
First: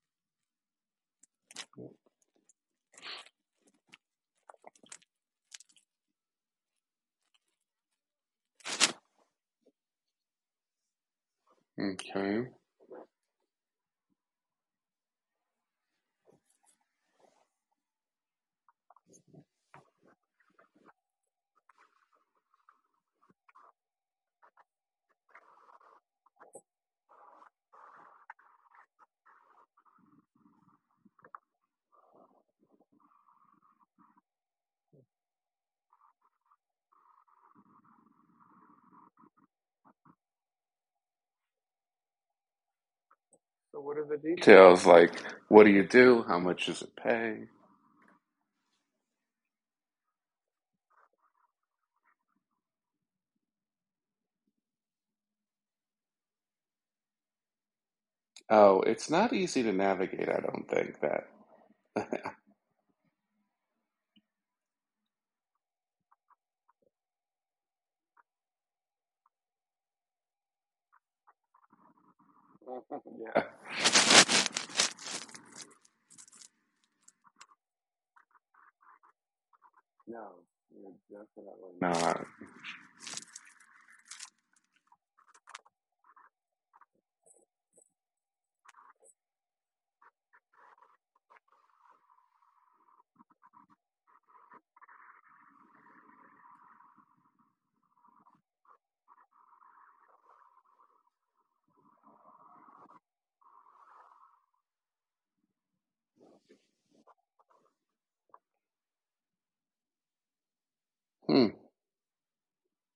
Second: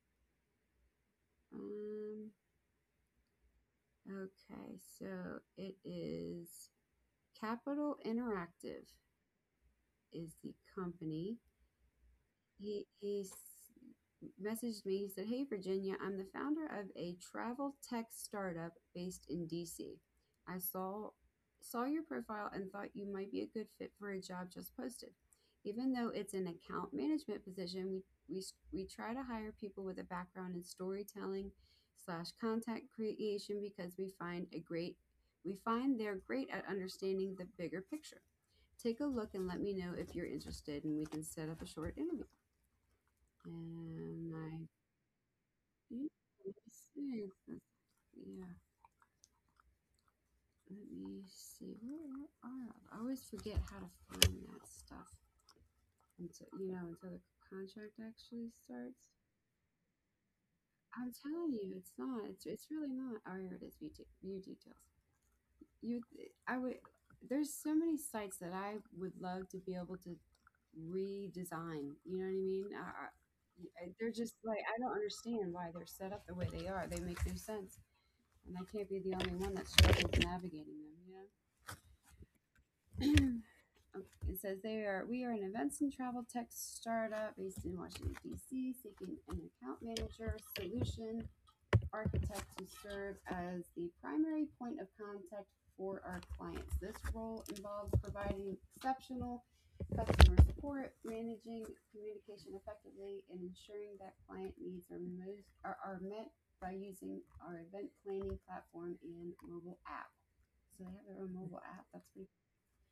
[SPEAKER 1] Um, okay, so it is Capital Interactive is the company.
[SPEAKER 2] Okay.
[SPEAKER 1] He he s- messaged me. He said, "Hey Virginia, I'm the founder of a travel tech startup based in D C. I saw saw your profile and thought you might be a good fit for a job just posted. Even though it's an account management position, we we s- we try to hire people with a background in storytelling slash content creation because we find a great we find they're great at understanding the bigger picture." Take a look and let me know if you're interested, and we can set up a short interview.
[SPEAKER 2] So what are the
[SPEAKER 1] And I
[SPEAKER 2] details? Like, what do you
[SPEAKER 1] think
[SPEAKER 2] do? How much does it
[SPEAKER 1] twenty-six.
[SPEAKER 2] pay?
[SPEAKER 1] That's, yeah, let me see. Where are I? I always forget how to find that stuff until, you know, until the contract actually
[SPEAKER 2] Oh,
[SPEAKER 1] starts.
[SPEAKER 2] it's not easy to navigate. I don't think
[SPEAKER 1] I'm
[SPEAKER 2] that.
[SPEAKER 1] telling you, it's not. It's it's really not. Oh, here it is. View, de- view details. You, I would. There's so many sites that I would love to be able to redesign. You know what I mean? I, I, they're just like, I don't understand why they're set up the way they are. They make no sense. And I can't be the only one that struggles navigating them,
[SPEAKER 2] Definitely not.
[SPEAKER 1] you know? Okay, it says they are we are an events and travel tech startup based in Washington D C seeking an account manager solution architect to serve as the primary point of contact for our clients. This role involves providing exceptional customer support, managing communication effectively, and ensuring that client needs are most are, are met by using our event planning platform and mobile app. So they have their own
[SPEAKER 2] Hmm.
[SPEAKER 1] mobile app. That's pretty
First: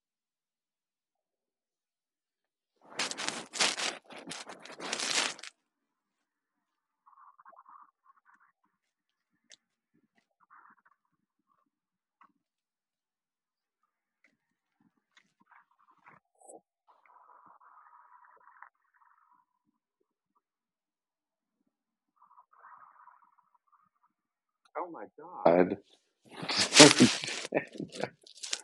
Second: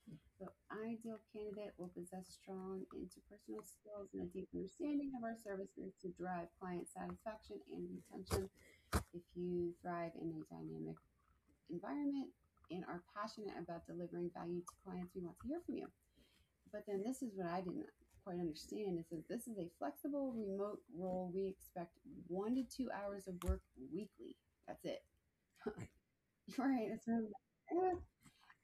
[SPEAKER 1] cool. The ideal candidate will possess strong interpersonal skills and a deep understanding of our services to drive client satisfaction and retention. If you thrive in a dynamic environment and are passionate about delivering value to clients, we want to hear from you. But then this is what I didn't quite understand. It says this is a flexible remote role. We expect one to two hours of work weekly. That's
[SPEAKER 2] Oh
[SPEAKER 1] it.
[SPEAKER 2] my God.
[SPEAKER 1] All right. That's what, I'm like, eh,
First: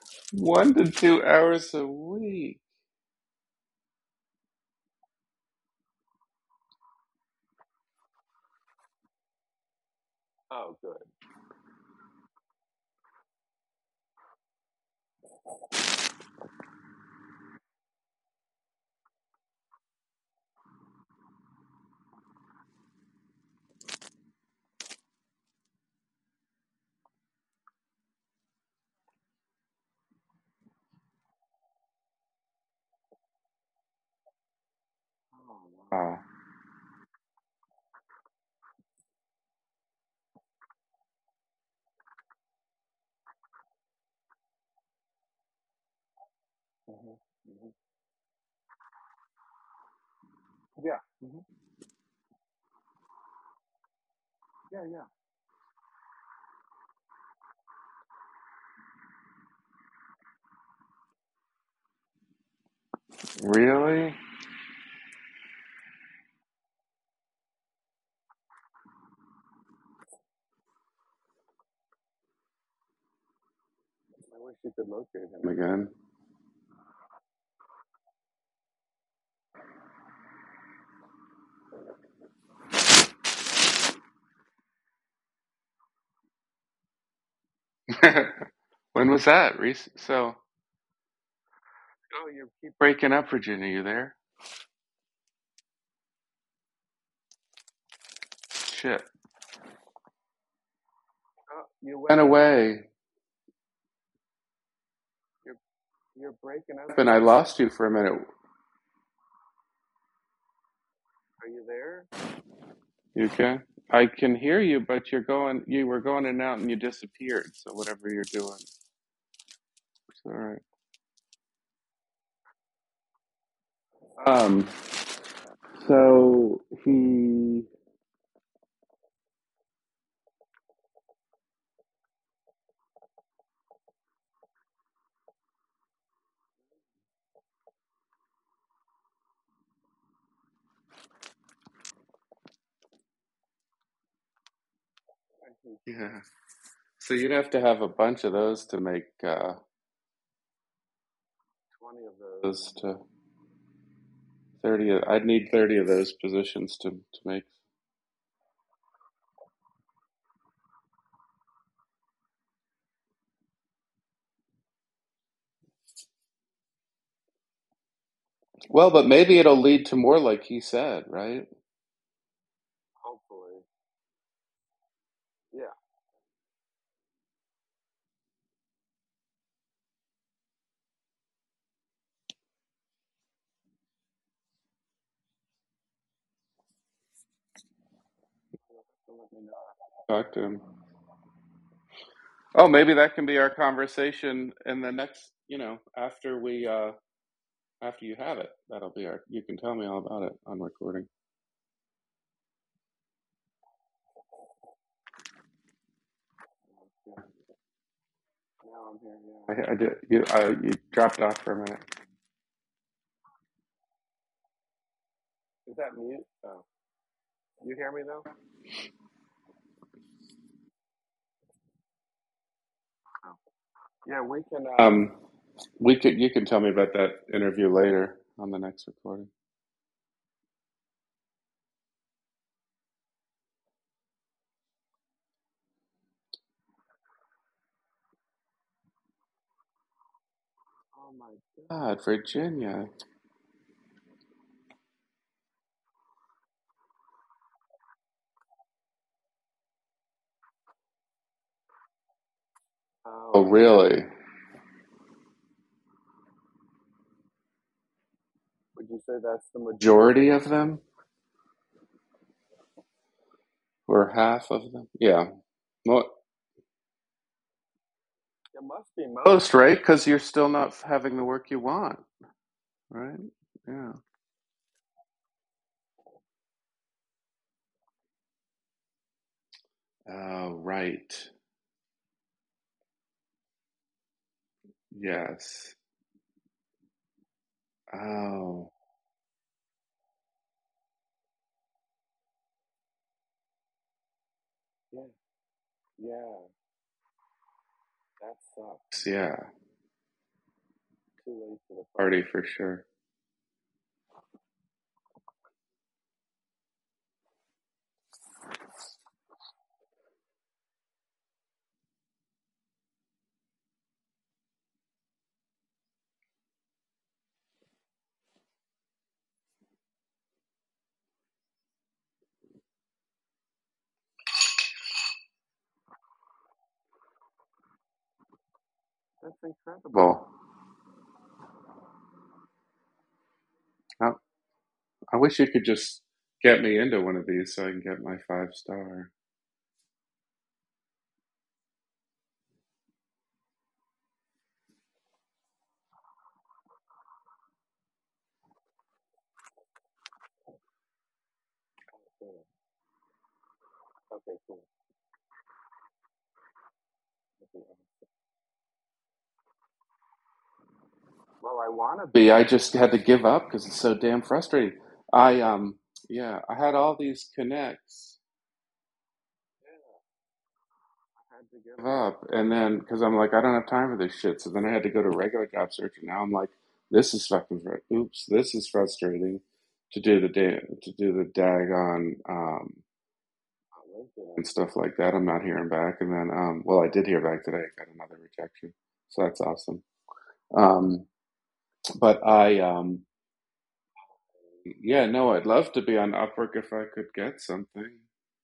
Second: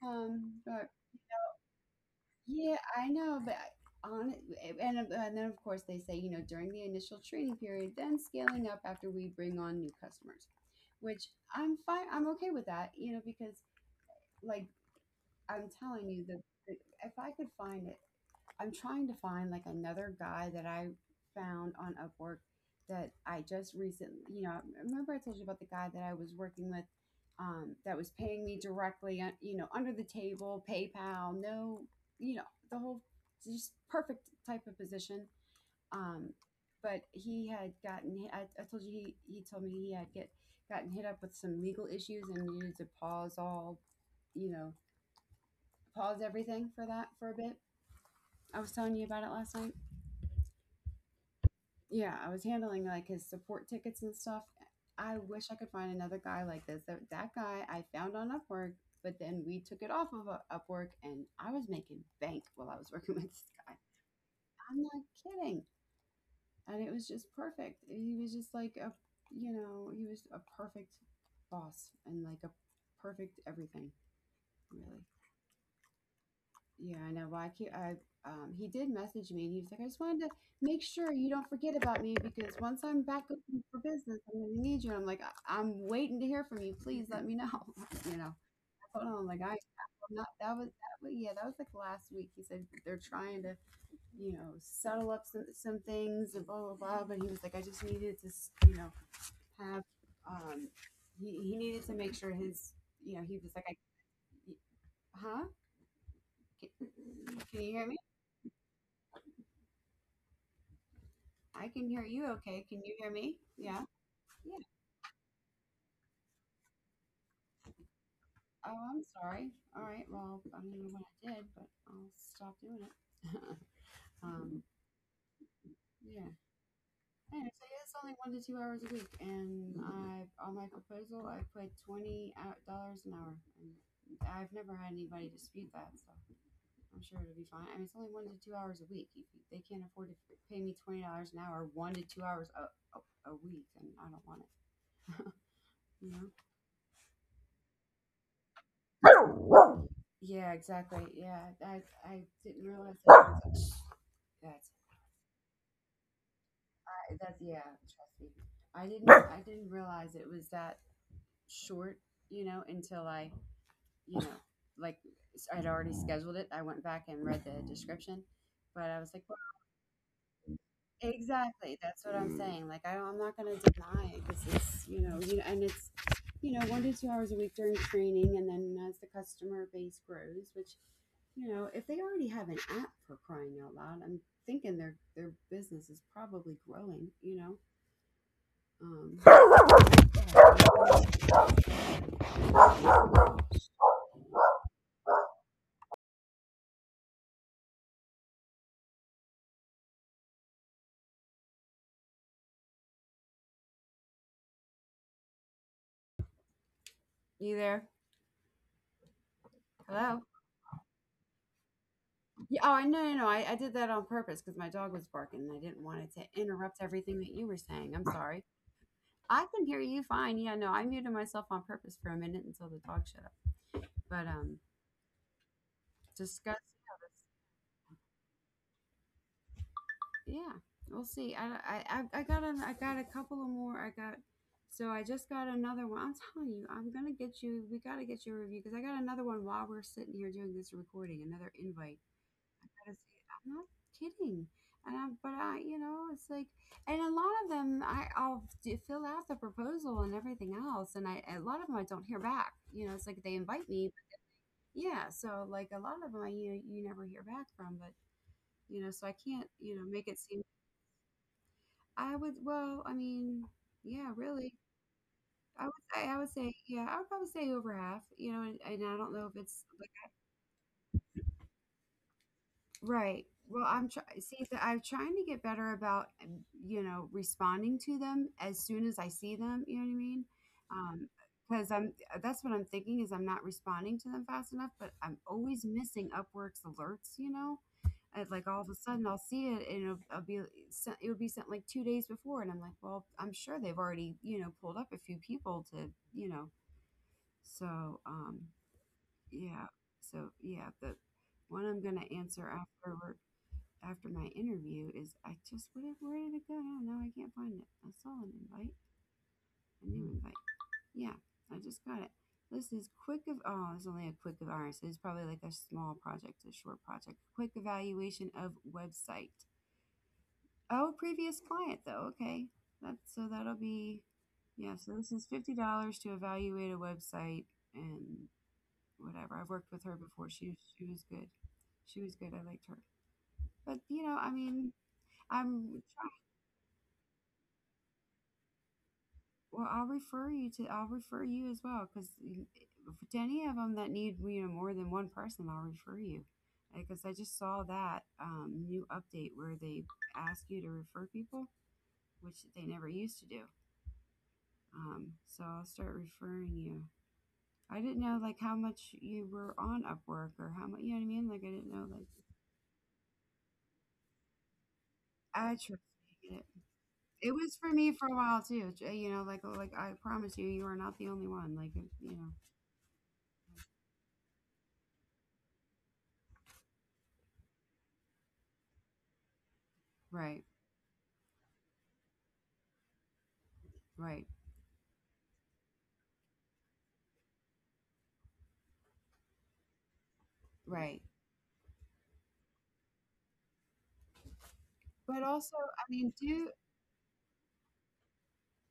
[SPEAKER 1] um,
[SPEAKER 2] One
[SPEAKER 1] but
[SPEAKER 2] to two hours a week.
[SPEAKER 1] yeah, I know, but on and and then of course they say, you know, during the initial training period, then scaling up after we bring on new customers, which I'm fine. I'm okay with that, you know, because like, I'm telling you that if I could find it, I'm trying to find like another guy that I found on Upwork that I just recently, you know, remember I told you about the guy that I was working with, um, that was paying me directly, uh, you know, under the table, PayPal, no, you know, the whole just perfect type of position.
[SPEAKER 2] Wow.
[SPEAKER 1] Um, but he had gotten, I, I told you he, he told me he had get gotten hit up with some legal issues and needed to pause all, you know, pause everything for that for a bit. I was telling you about it last night. Yeah, I was handling like his support tickets and stuff. I wish I could find another guy like this. That, that guy I found on Upwork, but then we took it off of uh, Upwork, and I was making bank while I was working with this guy.
[SPEAKER 2] Really?
[SPEAKER 1] I'm not kidding. And it was just perfect. He was just like a, you know, he was a perfect boss and like a perfect everything,
[SPEAKER 2] I wish you could
[SPEAKER 1] really.
[SPEAKER 2] locate him
[SPEAKER 1] Yeah, I know. Well, I not I, um, he did message me and he was like, I just wanted to make sure you don't forget about me because once I'm back open for business, I'm going to need you. And I'm like, I- I'm waiting to hear from you. Please let me know. You
[SPEAKER 2] again.
[SPEAKER 1] know,
[SPEAKER 2] When
[SPEAKER 1] Oh, oh,
[SPEAKER 2] was
[SPEAKER 1] like I,
[SPEAKER 2] that? Reese?
[SPEAKER 1] I'm not,
[SPEAKER 2] So
[SPEAKER 1] that was, that was, yeah, that was like last week. He said they're
[SPEAKER 2] breaking up,
[SPEAKER 1] trying to,
[SPEAKER 2] Virginia. You there?
[SPEAKER 1] you know, settle up some, some things and blah, blah, blah. But he was like, I just needed to, s- you know,
[SPEAKER 2] Shit.
[SPEAKER 1] have, um, he, he
[SPEAKER 2] Oh,
[SPEAKER 1] needed to
[SPEAKER 2] you went,
[SPEAKER 1] make
[SPEAKER 2] went
[SPEAKER 1] sure his,
[SPEAKER 2] away.
[SPEAKER 1] you know, he was like, I, huh?
[SPEAKER 2] You're breaking up, and I
[SPEAKER 1] Can,
[SPEAKER 2] lost
[SPEAKER 1] can
[SPEAKER 2] you
[SPEAKER 1] you hear
[SPEAKER 2] for a
[SPEAKER 1] me?
[SPEAKER 2] minute.
[SPEAKER 1] I can hear you okay. Can you hear
[SPEAKER 2] You
[SPEAKER 1] me?
[SPEAKER 2] okay?
[SPEAKER 1] Yeah.
[SPEAKER 2] I can
[SPEAKER 1] Yeah.
[SPEAKER 2] hear you, but you're going. You were going in and out, and you disappeared. So whatever you're doing,
[SPEAKER 1] Oh, I'm sorry. All right.
[SPEAKER 2] it's all
[SPEAKER 1] Well, I
[SPEAKER 2] right.
[SPEAKER 1] don't know what I did, but I'll stop doing it. um,
[SPEAKER 2] Um.
[SPEAKER 1] yeah.
[SPEAKER 2] So
[SPEAKER 1] Anyway, so
[SPEAKER 2] he.
[SPEAKER 1] yeah, it's only one to two hours a week, and I've, on my proposal I put twenty dollars an hour, and I've never had anybody dispute that, so I'm sure it'll be fine. I mean, it's only one to two hours a week. If they can't afford to pay me twenty dollars an hour, one to two hours a, a, a week, and I don't want it. You
[SPEAKER 2] Yeah.
[SPEAKER 1] know.
[SPEAKER 2] So you'd have to have a bunch of those to make, uh,
[SPEAKER 1] Yeah, exactly. Yeah, I
[SPEAKER 2] twenty of
[SPEAKER 1] I didn't
[SPEAKER 2] those to
[SPEAKER 1] realize that it was that's
[SPEAKER 2] thirty. Of, I'd need thirty of those positions to
[SPEAKER 1] I
[SPEAKER 2] to
[SPEAKER 1] that's,
[SPEAKER 2] make.
[SPEAKER 1] yeah. Trust me, I didn't I didn't realize it was that short. You know, until I, you know, like, s- I'd already scheduled it. I went back and read the description, but I
[SPEAKER 2] Well,
[SPEAKER 1] was
[SPEAKER 2] but
[SPEAKER 1] like,
[SPEAKER 2] maybe it'll lead to more, like he said, right?
[SPEAKER 1] exactly. That's what I'm, mm, saying. Like I, don't, I'm not going to deny it because it's, you know, you, and it's, you know, one to two hours a week during training, and then as the customer base grows, which, you know, if they already have an app for crying out loud, I'm thinking their their business is probably growing. You know. Um, go
[SPEAKER 2] Talk
[SPEAKER 1] ahead.
[SPEAKER 2] to him. Oh, maybe that can be our conversation in the next. You know, after we uh after you have it, that'll be our. You can tell me all about it on recording.
[SPEAKER 1] You there?
[SPEAKER 2] Now I'm here. Yeah, I, I did.
[SPEAKER 1] Hello.
[SPEAKER 2] You, uh, you dropped off for a minute.
[SPEAKER 1] Yeah. Oh, I, no, no, no. I, I did that on purpose because my dog was barking and I didn't want it to interrupt everything that you were saying. I'm sorry. I can hear you fine. Yeah. No, I muted myself on purpose for a minute until the dog shut up. But
[SPEAKER 2] Yeah,
[SPEAKER 1] um
[SPEAKER 2] we can. Um, um, we could.
[SPEAKER 1] just
[SPEAKER 2] You
[SPEAKER 1] got to
[SPEAKER 2] can tell
[SPEAKER 1] see
[SPEAKER 2] me
[SPEAKER 1] how
[SPEAKER 2] about
[SPEAKER 1] this,
[SPEAKER 2] that interview later on the next recording.
[SPEAKER 1] yeah, we'll see. I i i I got an, I got a couple of more, I got, so I just got another one. I'm telling you, I'm gonna get you, we gotta get you a review, because I got another one while we're sitting here doing this recording. Another invite.
[SPEAKER 2] God,
[SPEAKER 1] I gotta
[SPEAKER 2] Virginia.
[SPEAKER 1] see, I'm not kidding. And I but I you know it's like, and a lot of them, I, I'll d- fill out the proposal and everything else, and I, a lot of them I don't hear back. You know, it's like, they
[SPEAKER 2] Oh, oh
[SPEAKER 1] invite me,
[SPEAKER 2] really?
[SPEAKER 1] yeah, so like a lot of them I, you, you never hear back from. But you know,
[SPEAKER 2] Would
[SPEAKER 1] so
[SPEAKER 2] you
[SPEAKER 1] I
[SPEAKER 2] say
[SPEAKER 1] can't,
[SPEAKER 2] that's
[SPEAKER 1] you
[SPEAKER 2] the
[SPEAKER 1] know, make it
[SPEAKER 2] majority
[SPEAKER 1] seem.
[SPEAKER 2] majority of them,
[SPEAKER 1] I would well, I mean, yeah,
[SPEAKER 2] or
[SPEAKER 1] really.
[SPEAKER 2] half of them? Yeah.
[SPEAKER 1] I would say I
[SPEAKER 2] Mo-
[SPEAKER 1] would say, yeah, I would probably say over half, you know. and
[SPEAKER 2] it
[SPEAKER 1] and I don't
[SPEAKER 2] must be
[SPEAKER 1] know if
[SPEAKER 2] most,
[SPEAKER 1] it's,
[SPEAKER 2] most, right? Because you're still not having the work you want,
[SPEAKER 1] right.
[SPEAKER 2] right?
[SPEAKER 1] Well, I'm
[SPEAKER 2] Yeah.
[SPEAKER 1] trying. See, that I'm trying to get better about, um, you know, responding to them as soon as I see them. You know what I mean?
[SPEAKER 2] Oh,
[SPEAKER 1] Um,
[SPEAKER 2] right.
[SPEAKER 1] because I'm. That's what I'm thinking is, I'm not responding to them fast enough. But I'm always
[SPEAKER 2] Yes.
[SPEAKER 1] missing Upwork's alerts. You know, Uh, like all of a
[SPEAKER 2] Oh,
[SPEAKER 1] sudden I'll see it, and it'll, I'll be sent. It'll be sent like two days before, and I'm like, well, I'm sure they've already, you know, pulled up a few people to, you know. So, um,
[SPEAKER 2] yeah.
[SPEAKER 1] yeah. So yeah, the
[SPEAKER 2] Too
[SPEAKER 1] one I'm
[SPEAKER 2] late for
[SPEAKER 1] gonna
[SPEAKER 2] the party
[SPEAKER 1] answer
[SPEAKER 2] for
[SPEAKER 1] after.
[SPEAKER 2] sure.
[SPEAKER 1] We're after my interview is, I just, where where did it go? No, no, I can't find it. I saw an invite, a new invite. Yeah, I just got it. This is quick of, oh, it's only a quick of ours. It's probably like a small project, a short project. Quick evaluation of website. Oh, previous client though. Okay, that's, so that'll be, yeah. So this is fifty dollars to evaluate a website, and whatever. I've worked with her before.
[SPEAKER 2] Well.
[SPEAKER 1] She she was good. She was good. I liked her. But you know, I
[SPEAKER 2] I,
[SPEAKER 1] mean,
[SPEAKER 2] I wish you
[SPEAKER 1] I'm
[SPEAKER 2] could just get me into one of these so I can get my five star.
[SPEAKER 1] well, I'll refer you to I'll refer you as well, because to any of them that need, you know, more than one person, I'll refer you because I just saw that um, new update where they ask you to refer people, which they never used to do. Um, so I'll start referring you. I didn't know like how much you were on Upwork, or how much, you know what I mean. Like, I didn't
[SPEAKER 2] Well,
[SPEAKER 1] know,
[SPEAKER 2] I
[SPEAKER 1] like,
[SPEAKER 2] want to be. I just had to give up because it's so damn frustrating.
[SPEAKER 1] I
[SPEAKER 2] I
[SPEAKER 1] trust you,
[SPEAKER 2] um
[SPEAKER 1] get it.
[SPEAKER 2] yeah, I had all
[SPEAKER 1] It
[SPEAKER 2] these
[SPEAKER 1] was for me for a
[SPEAKER 2] connects.
[SPEAKER 1] while too. j- You know, like like I promise you, you are not the only one.
[SPEAKER 2] I had
[SPEAKER 1] Like,
[SPEAKER 2] to give
[SPEAKER 1] you know,
[SPEAKER 2] up, and then because I'm like, I don't have time for this shit. So then I had to go to regular job search, and now I'm like, this is fucking. Fr- oops, this is frustrating to do
[SPEAKER 1] right,
[SPEAKER 2] the da- to do the daggone, um
[SPEAKER 1] right,
[SPEAKER 2] and stuff like that. I'm not hearing back, and then, um well, I did hear back today. I got another rejection, so that's awesome.
[SPEAKER 1] right.
[SPEAKER 2] Um, but I, um,
[SPEAKER 1] But
[SPEAKER 2] yeah,
[SPEAKER 1] also,
[SPEAKER 2] no, I'd
[SPEAKER 1] I
[SPEAKER 2] love to
[SPEAKER 1] mean,
[SPEAKER 2] be on
[SPEAKER 1] do
[SPEAKER 2] Upwork if I could get something.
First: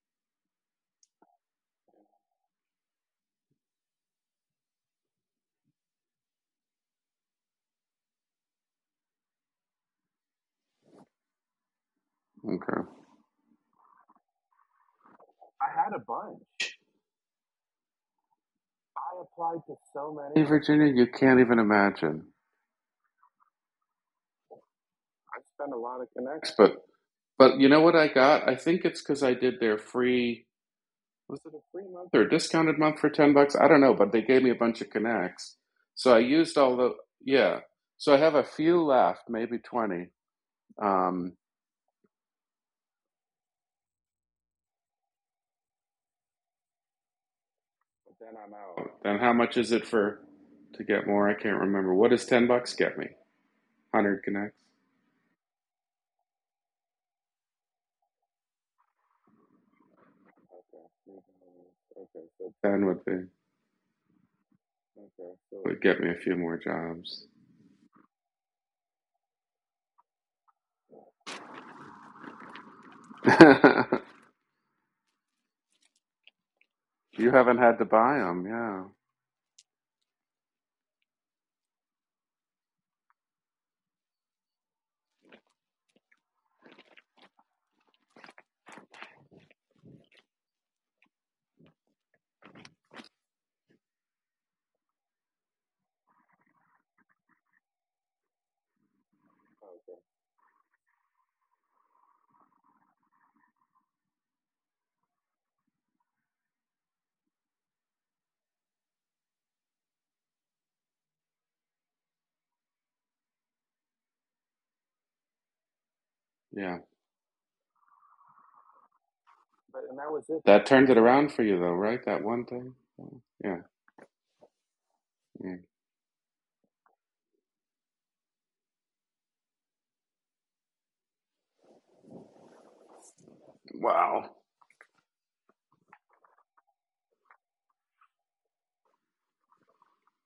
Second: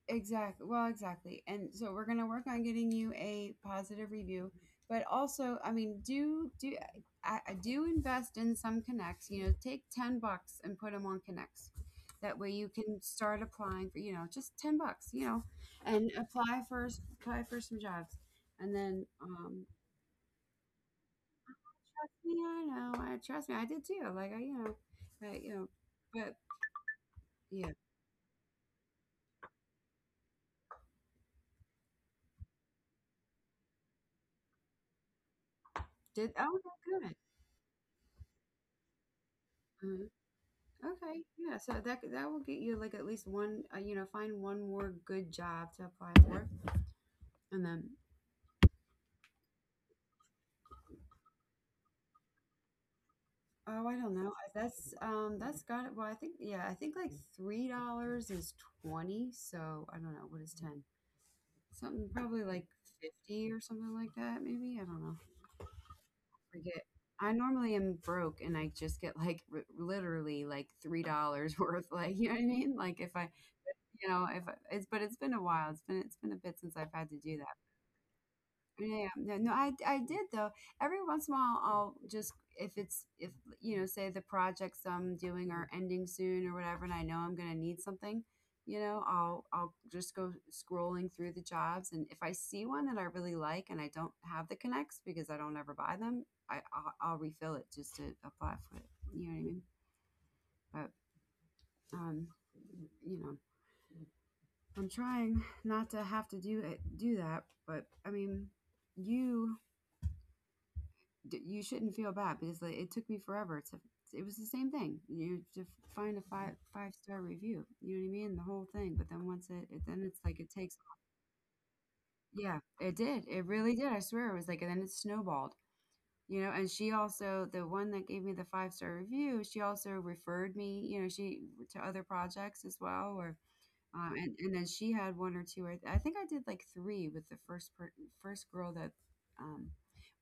[SPEAKER 1] exactly, well, exactly. And so we're gonna work on getting you a positive review. But also, I mean, do do I, I do invest in some connects. You know, take ten bucks and put them on connects. That way, you
[SPEAKER 2] Okay.
[SPEAKER 1] can start applying for, you know, just ten bucks. You know, and apply for s- apply for some jobs, and then
[SPEAKER 2] I applied
[SPEAKER 1] um
[SPEAKER 2] to so many. Hey, Virginia, you can't even imagine.
[SPEAKER 1] yeah, I know. I Trust me, I did too. Like, I, you know, I,
[SPEAKER 2] I
[SPEAKER 1] you know,
[SPEAKER 2] spent a lot of
[SPEAKER 1] but
[SPEAKER 2] connects, but but you
[SPEAKER 1] yeah,
[SPEAKER 2] know what I got? I think it's because I did their free. Was it a free month or a discounted month for ten bucks? I don't know, but they gave me a bunch of connects, so I
[SPEAKER 1] did oh,
[SPEAKER 2] used all the,
[SPEAKER 1] okay,
[SPEAKER 2] yeah. So I have a few left, maybe
[SPEAKER 1] good.
[SPEAKER 2] twenty.
[SPEAKER 1] Okay,
[SPEAKER 2] Um,
[SPEAKER 1] yeah, so that that will get you like at least one, uh, you know, find one more good job to apply for, and then,
[SPEAKER 2] But then I'm out. Then how much is it for to get more? I can't remember. What does ten bucks get me?
[SPEAKER 1] oh, I
[SPEAKER 2] one
[SPEAKER 1] don't
[SPEAKER 2] Hundred
[SPEAKER 1] know,
[SPEAKER 2] connects.
[SPEAKER 1] that's um, that's got it. Well, I think, yeah, I think like three dollars is twenty, so I don't know what is ten, something probably like
[SPEAKER 2] Then would be okay.
[SPEAKER 1] fifty or something like that, maybe, I don't know.
[SPEAKER 2] So would get me a few more
[SPEAKER 1] Forget.
[SPEAKER 2] jobs.
[SPEAKER 1] I normally am broke, and I just get like r- literally like three dollars worth, like, you know what I mean? Like, if I, you know, if I, it's, but it's been a while, it's been it's been a bit since I've had to
[SPEAKER 2] You
[SPEAKER 1] do.
[SPEAKER 2] haven't had to buy them, yeah,
[SPEAKER 1] Yeah, no, no, I I did though. Every once in a while, I'll just if it's, if, you know, say the projects I'm doing are ending soon or whatever, and I know I'm gonna need something, you know, I'll I'll just go scrolling through the jobs, and if I see one that I really like and I don't have the connects because I don't ever buy them, I I'll, I'll refill it just to apply for it. You know what I mean? But um, you know, I'm trying not to have to do it, do that, but I mean, you d- you shouldn't feel bad because, like, it took me forever to — it was the same thing, you to find a five
[SPEAKER 2] yeah.
[SPEAKER 1] five star review, you know what I mean, the whole thing, but then once it,
[SPEAKER 2] But,
[SPEAKER 1] it
[SPEAKER 2] and
[SPEAKER 1] then
[SPEAKER 2] that
[SPEAKER 1] it's
[SPEAKER 2] was it.
[SPEAKER 1] like, it
[SPEAKER 2] That
[SPEAKER 1] takes.
[SPEAKER 2] turned it around for you, though, right? That one
[SPEAKER 1] Yeah,
[SPEAKER 2] thing.
[SPEAKER 1] it did, it
[SPEAKER 2] Yeah.
[SPEAKER 1] really did. I swear, it was like, and then it snowballed.
[SPEAKER 2] Mm.
[SPEAKER 1] You know, and she also, the one that gave me the five star review, she also referred me, you know, she to other projects as well. Or... um,
[SPEAKER 2] Wow.
[SPEAKER 1] and and then she had one or two. I, I think I did like three with the first per, first girl that, um,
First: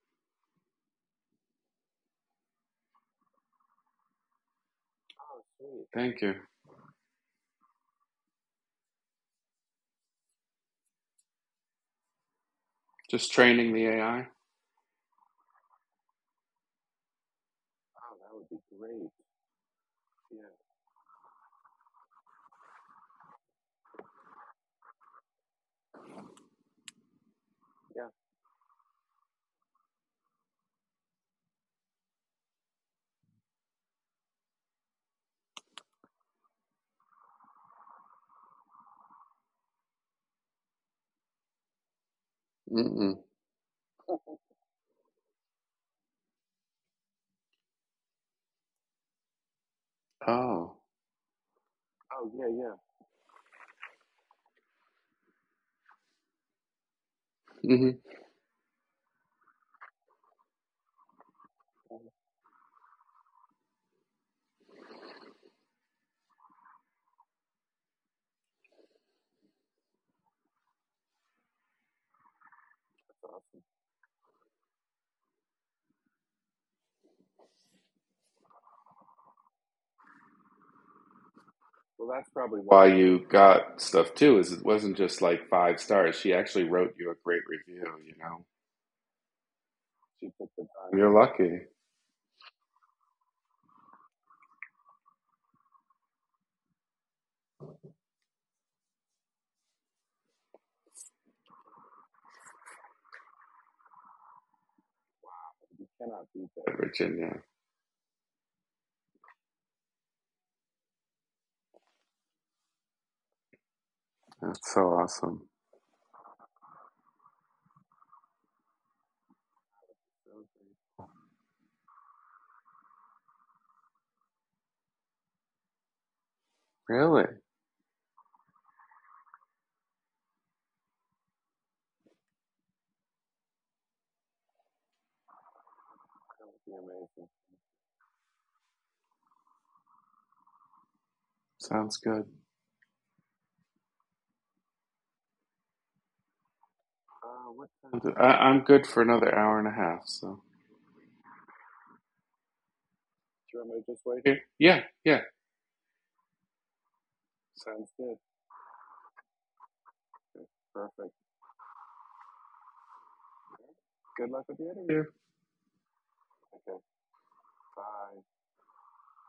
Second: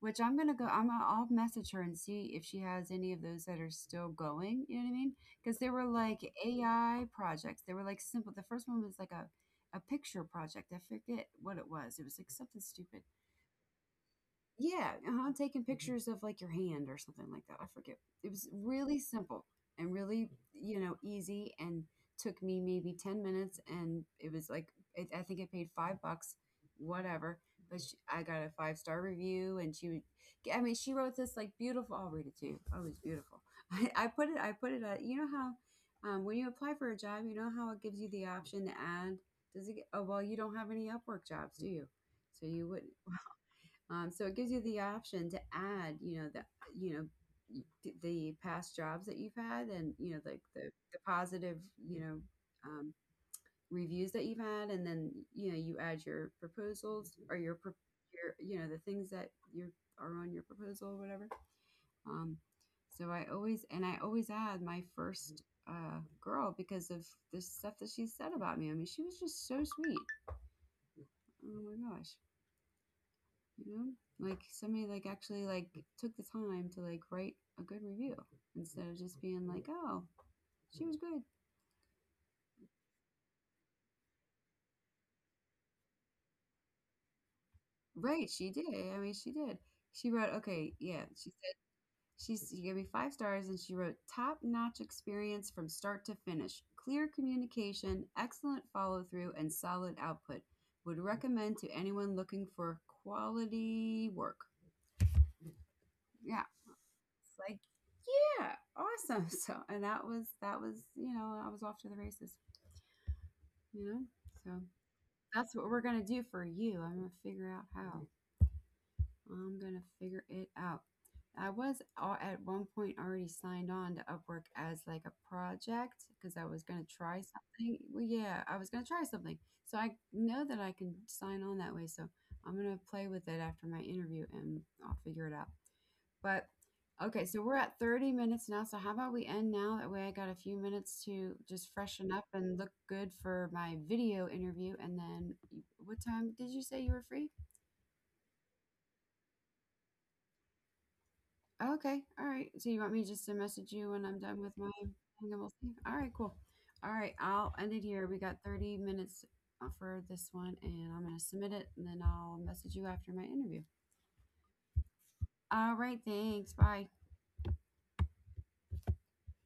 [SPEAKER 1] which I'm gonna go. I'm gonna, I'll message her and see if she has any of those that are still going. You know what I mean? Because they were like
[SPEAKER 2] Thank you.
[SPEAKER 1] A I projects. They were like simple. The first one was like a a picture project. I forget what it was. It was like something stupid.
[SPEAKER 2] Just training the A I.
[SPEAKER 1] Yeah, uh-huh, taking pictures of, like, your hand or something like that, I forget. It was really simple and really, you know, easy, and took me maybe ten minutes, and it was, like, it — I think I paid five bucks, whatever, but sh I got a five-star review, and she would g I mean, she wrote this, like, beautiful — I'll read it to you. Oh, it's beautiful. I I put it I put it at, you know how, um, when you apply for a job, you know how it gives you the option to add? Does it g Oh, well, you don't have any Upwork jobs, do you? So you wouldn't,
[SPEAKER 2] Mm-mm.
[SPEAKER 1] um, so it gives you the option to add, you know, the you know the past jobs that you've had, and, you know, like the
[SPEAKER 2] Oh.
[SPEAKER 1] the positive, you know, um, reviews that you've had, and then, you know, you add your proposals or your pro-
[SPEAKER 2] Hmm.
[SPEAKER 1] your, you know the things that you are on your proposal or whatever. Um, so I always and I always add my first uh, girl because of the stuff that she said about me. I mean, she was just so sweet. Oh my gosh. You know, like somebody like actually like took the time to like write a good review, instead of just being like, oh, she was good.
[SPEAKER 2] Well, that's probably why you got stuff too. Is it wasn't just like five stars. She actually wrote you a great review. You
[SPEAKER 1] Right,
[SPEAKER 2] know,
[SPEAKER 1] she did. I mean, she did. She
[SPEAKER 2] she
[SPEAKER 1] wrote,
[SPEAKER 2] took the
[SPEAKER 1] okay,
[SPEAKER 2] time.
[SPEAKER 1] yeah,
[SPEAKER 2] You're
[SPEAKER 1] she
[SPEAKER 2] lucky.
[SPEAKER 1] said,
[SPEAKER 2] You
[SPEAKER 1] she's she gave me five stars, and she wrote, "Top notch experience from start to finish. Clear communication, excellent follow through, and solid output. Would recommend to anyone looking for quality work."
[SPEAKER 2] cannot
[SPEAKER 1] Yeah,
[SPEAKER 2] beat that,
[SPEAKER 1] it's
[SPEAKER 2] Virginia.
[SPEAKER 1] like, yeah, awesome. So, and that was that was you know, I was off to the races. You know? So
[SPEAKER 2] That's so awesome.
[SPEAKER 1] that's what we're going to do for you. I'm going to figure out how. I'm going to figure it out. I was al- at one point already signed on to Upwork as like a project because I was going to try
[SPEAKER 2] Really?
[SPEAKER 1] something. Well, yeah, I was going to try something. So I know that I can sign on that way. So I'm going to play with it after my interview, and I'll figure it out. But okay, so we're at thirty minutes now. So how about we end now? That way I got a few minutes to just
[SPEAKER 2] Sounds
[SPEAKER 1] freshen up
[SPEAKER 2] good.
[SPEAKER 1] and look good for my video interview. And then you- what time did you say you were free?
[SPEAKER 2] Uh, what time? I, I'm good for another hour and a half. So
[SPEAKER 1] Oh, okay. All right. So you want me just to message you when I'm
[SPEAKER 2] yeah,
[SPEAKER 1] done with my
[SPEAKER 2] yeah.
[SPEAKER 1] thing
[SPEAKER 2] Yeah.
[SPEAKER 1] and we'll see? All right, cool. All right, I'll end it here. We got thirty minutes, uh, for this one, and I'm going to submit it, and then I'll message you after my interview.
[SPEAKER 2] Good luck with the interview.
[SPEAKER 1] All right, thanks. Bye.